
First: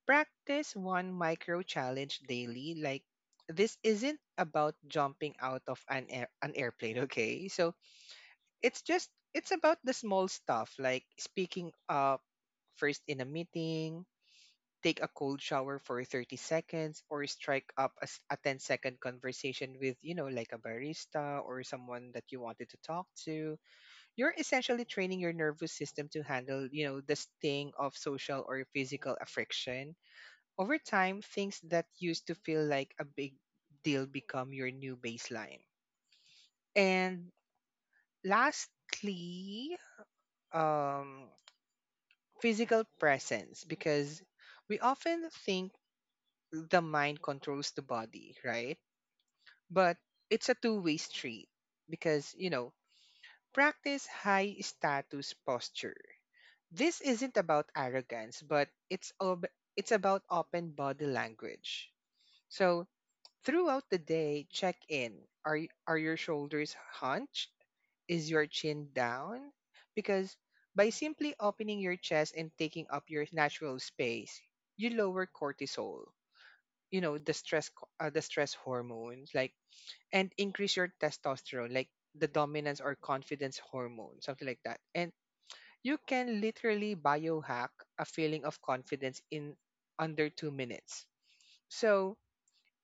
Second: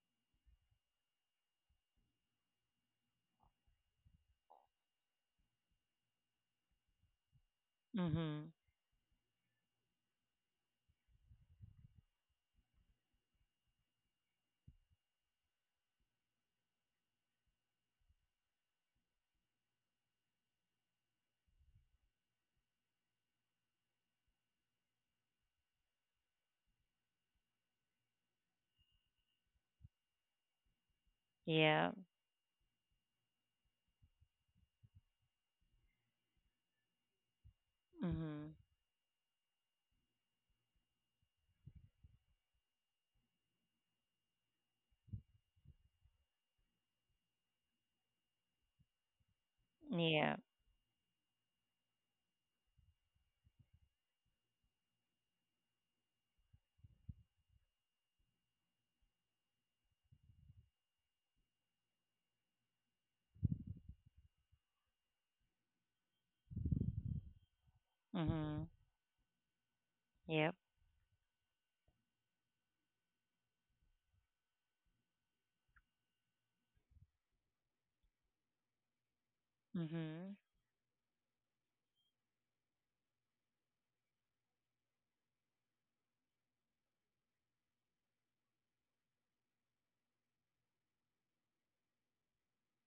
Speaker 2: practice one micro challenge daily, like, this isn't about jumping out of an airplane, okay? So,
Speaker 1: Mm-hmm.
Speaker 2: it's just, it's about the small stuff, like speaking up first in a meeting, take a cold shower for 30 seconds, or strike up a, ten-second conversation with, you know, like a barista or someone that you wanted to talk to. You're essentially training your nervous system to handle, you know, the sting of social or physical affliction. Over time, things that
Speaker 1: Yeah.
Speaker 2: used to feel like a big deal become your new baseline. And
Speaker 1: Mm-hmm.
Speaker 2: lastly, um, physical presence, because we often think the mind controls the body, right? But
Speaker 1: Yeah.
Speaker 2: it's a two-way street, because, you know, practice high status posture. This isn't about arrogance, but it's about open body language. So, throughout the day, check in. Are are your shoulders hunched? Is your
Speaker 1: Mm-hmm.
Speaker 2: chin down? Because
Speaker 1: Yep.
Speaker 2: by simply opening your chest and taking up your natural space, you lower cortisol, you know, the stress hormones, like, and
Speaker 1: Mm-hmm.
Speaker 2: increase your testosterone, like the dominance or confidence hormone, something like that. And you can literally biohack a feeling of confidence in under 2 minutes. So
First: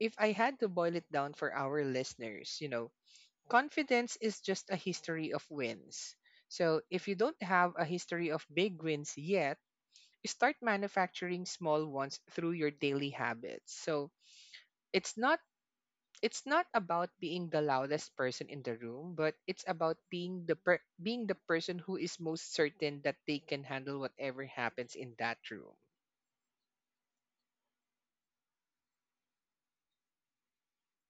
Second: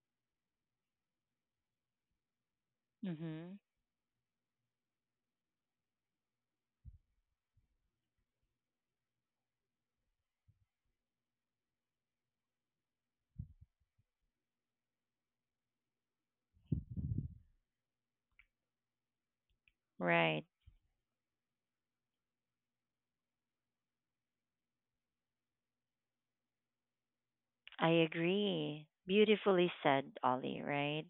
Speaker 2: if I had to boil it down for our listeners, you know,
Speaker 1: Mm-hmm.
Speaker 2: confidence is just a history of wins. So if you don't have a history of big wins yet, start manufacturing small ones through your daily habits. So it's not, it's not about being the loudest person in the room, but it's about being
Speaker 1: Right.
Speaker 2: the being the person who is most certain that they can handle whatever happens in that room.
Speaker 1: I agree. Beautifully said, Ollie, right?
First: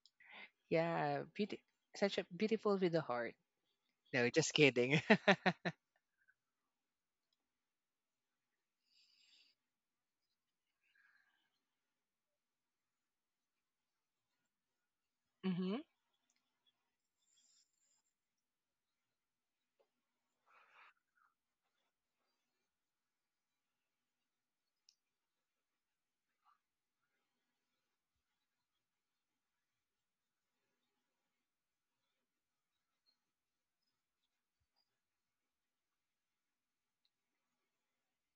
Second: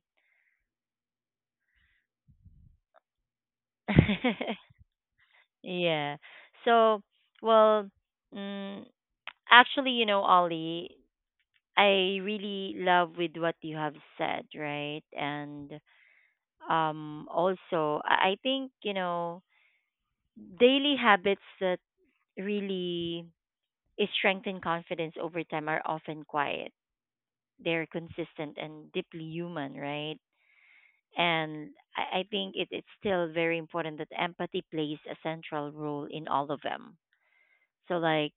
Speaker 2: Yeah, beauty, such a beautiful with the heart. No, just kidding.
Speaker 1: yeah. So, well, mm, actually, you know, Ollie, I really love with what you have said, right? And
Speaker 2: mm-hmm.
Speaker 1: also I think, you know, daily habits that really is strength confidence over time are often quiet. They're consistent and deeply human, right? And I think it's still very important that empathy plays a central role in all of them. So, like,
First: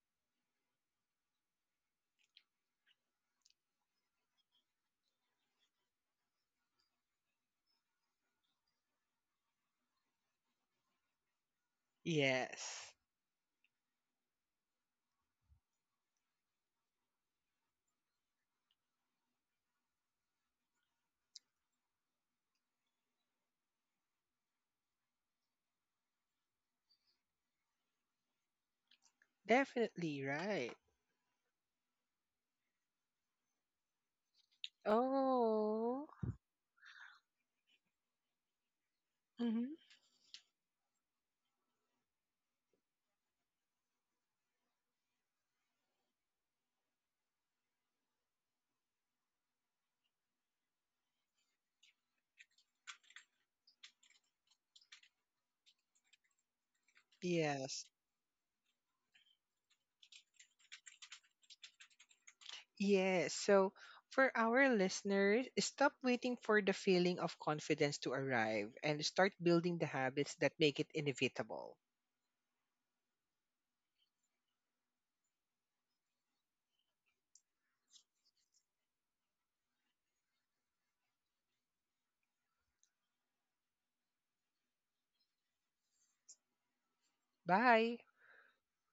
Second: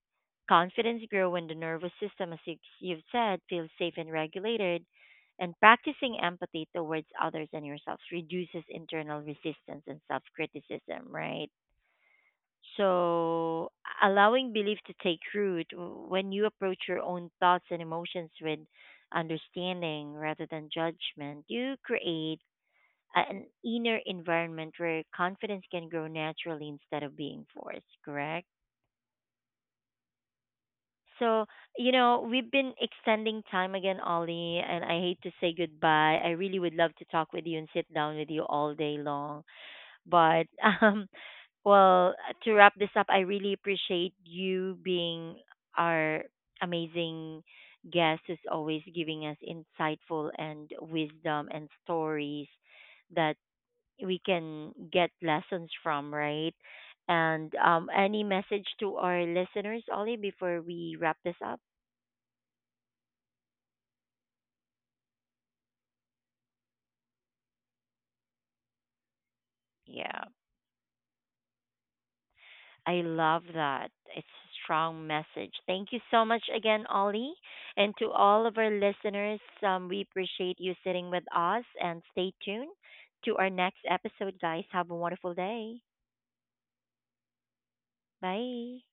Speaker 1: confidence grow when the nervous system, as you've said, feels safe and regulated. And practicing empathy towards others and yourselves reduces internal resistance and self criticism, right?
Speaker 2: Yes,
Speaker 1: So, allowing belief to take root when you approach your own thoughts and emotions with understanding rather than judgment, you create an inner environment where confidence can grow naturally instead of being forced, correct?
Speaker 2: definitely right.
Speaker 1: So, you know, we've been extending time again, Ollie, and I hate to say
Speaker 2: Oh,
Speaker 1: goodbye. I really would love to talk with you and sit down with you all day long.
Speaker 2: mm-hmm.
Speaker 1: But um, well, to wrap this up, I really appreciate you being our amazing guest who's always giving us insightful and wisdom and stories that we can get lessons from, right? And
Speaker 2: Yes,
Speaker 1: any message to our listeners, Ollie, before we wrap this up?
Speaker 2: yes. So for our listeners, stop waiting for the feeling of confidence to arrive and start building the
Speaker 1: Yeah.
Speaker 2: habits that make it inevitable.
Speaker 1: I love that. It's a strong message. Thank you so much again, Ollie. And to all of our listeners, we appreciate you sitting with us and stay tuned to our next episode, guys. Have a wonderful day.
Speaker 2: Bye.
Speaker 1: Bye.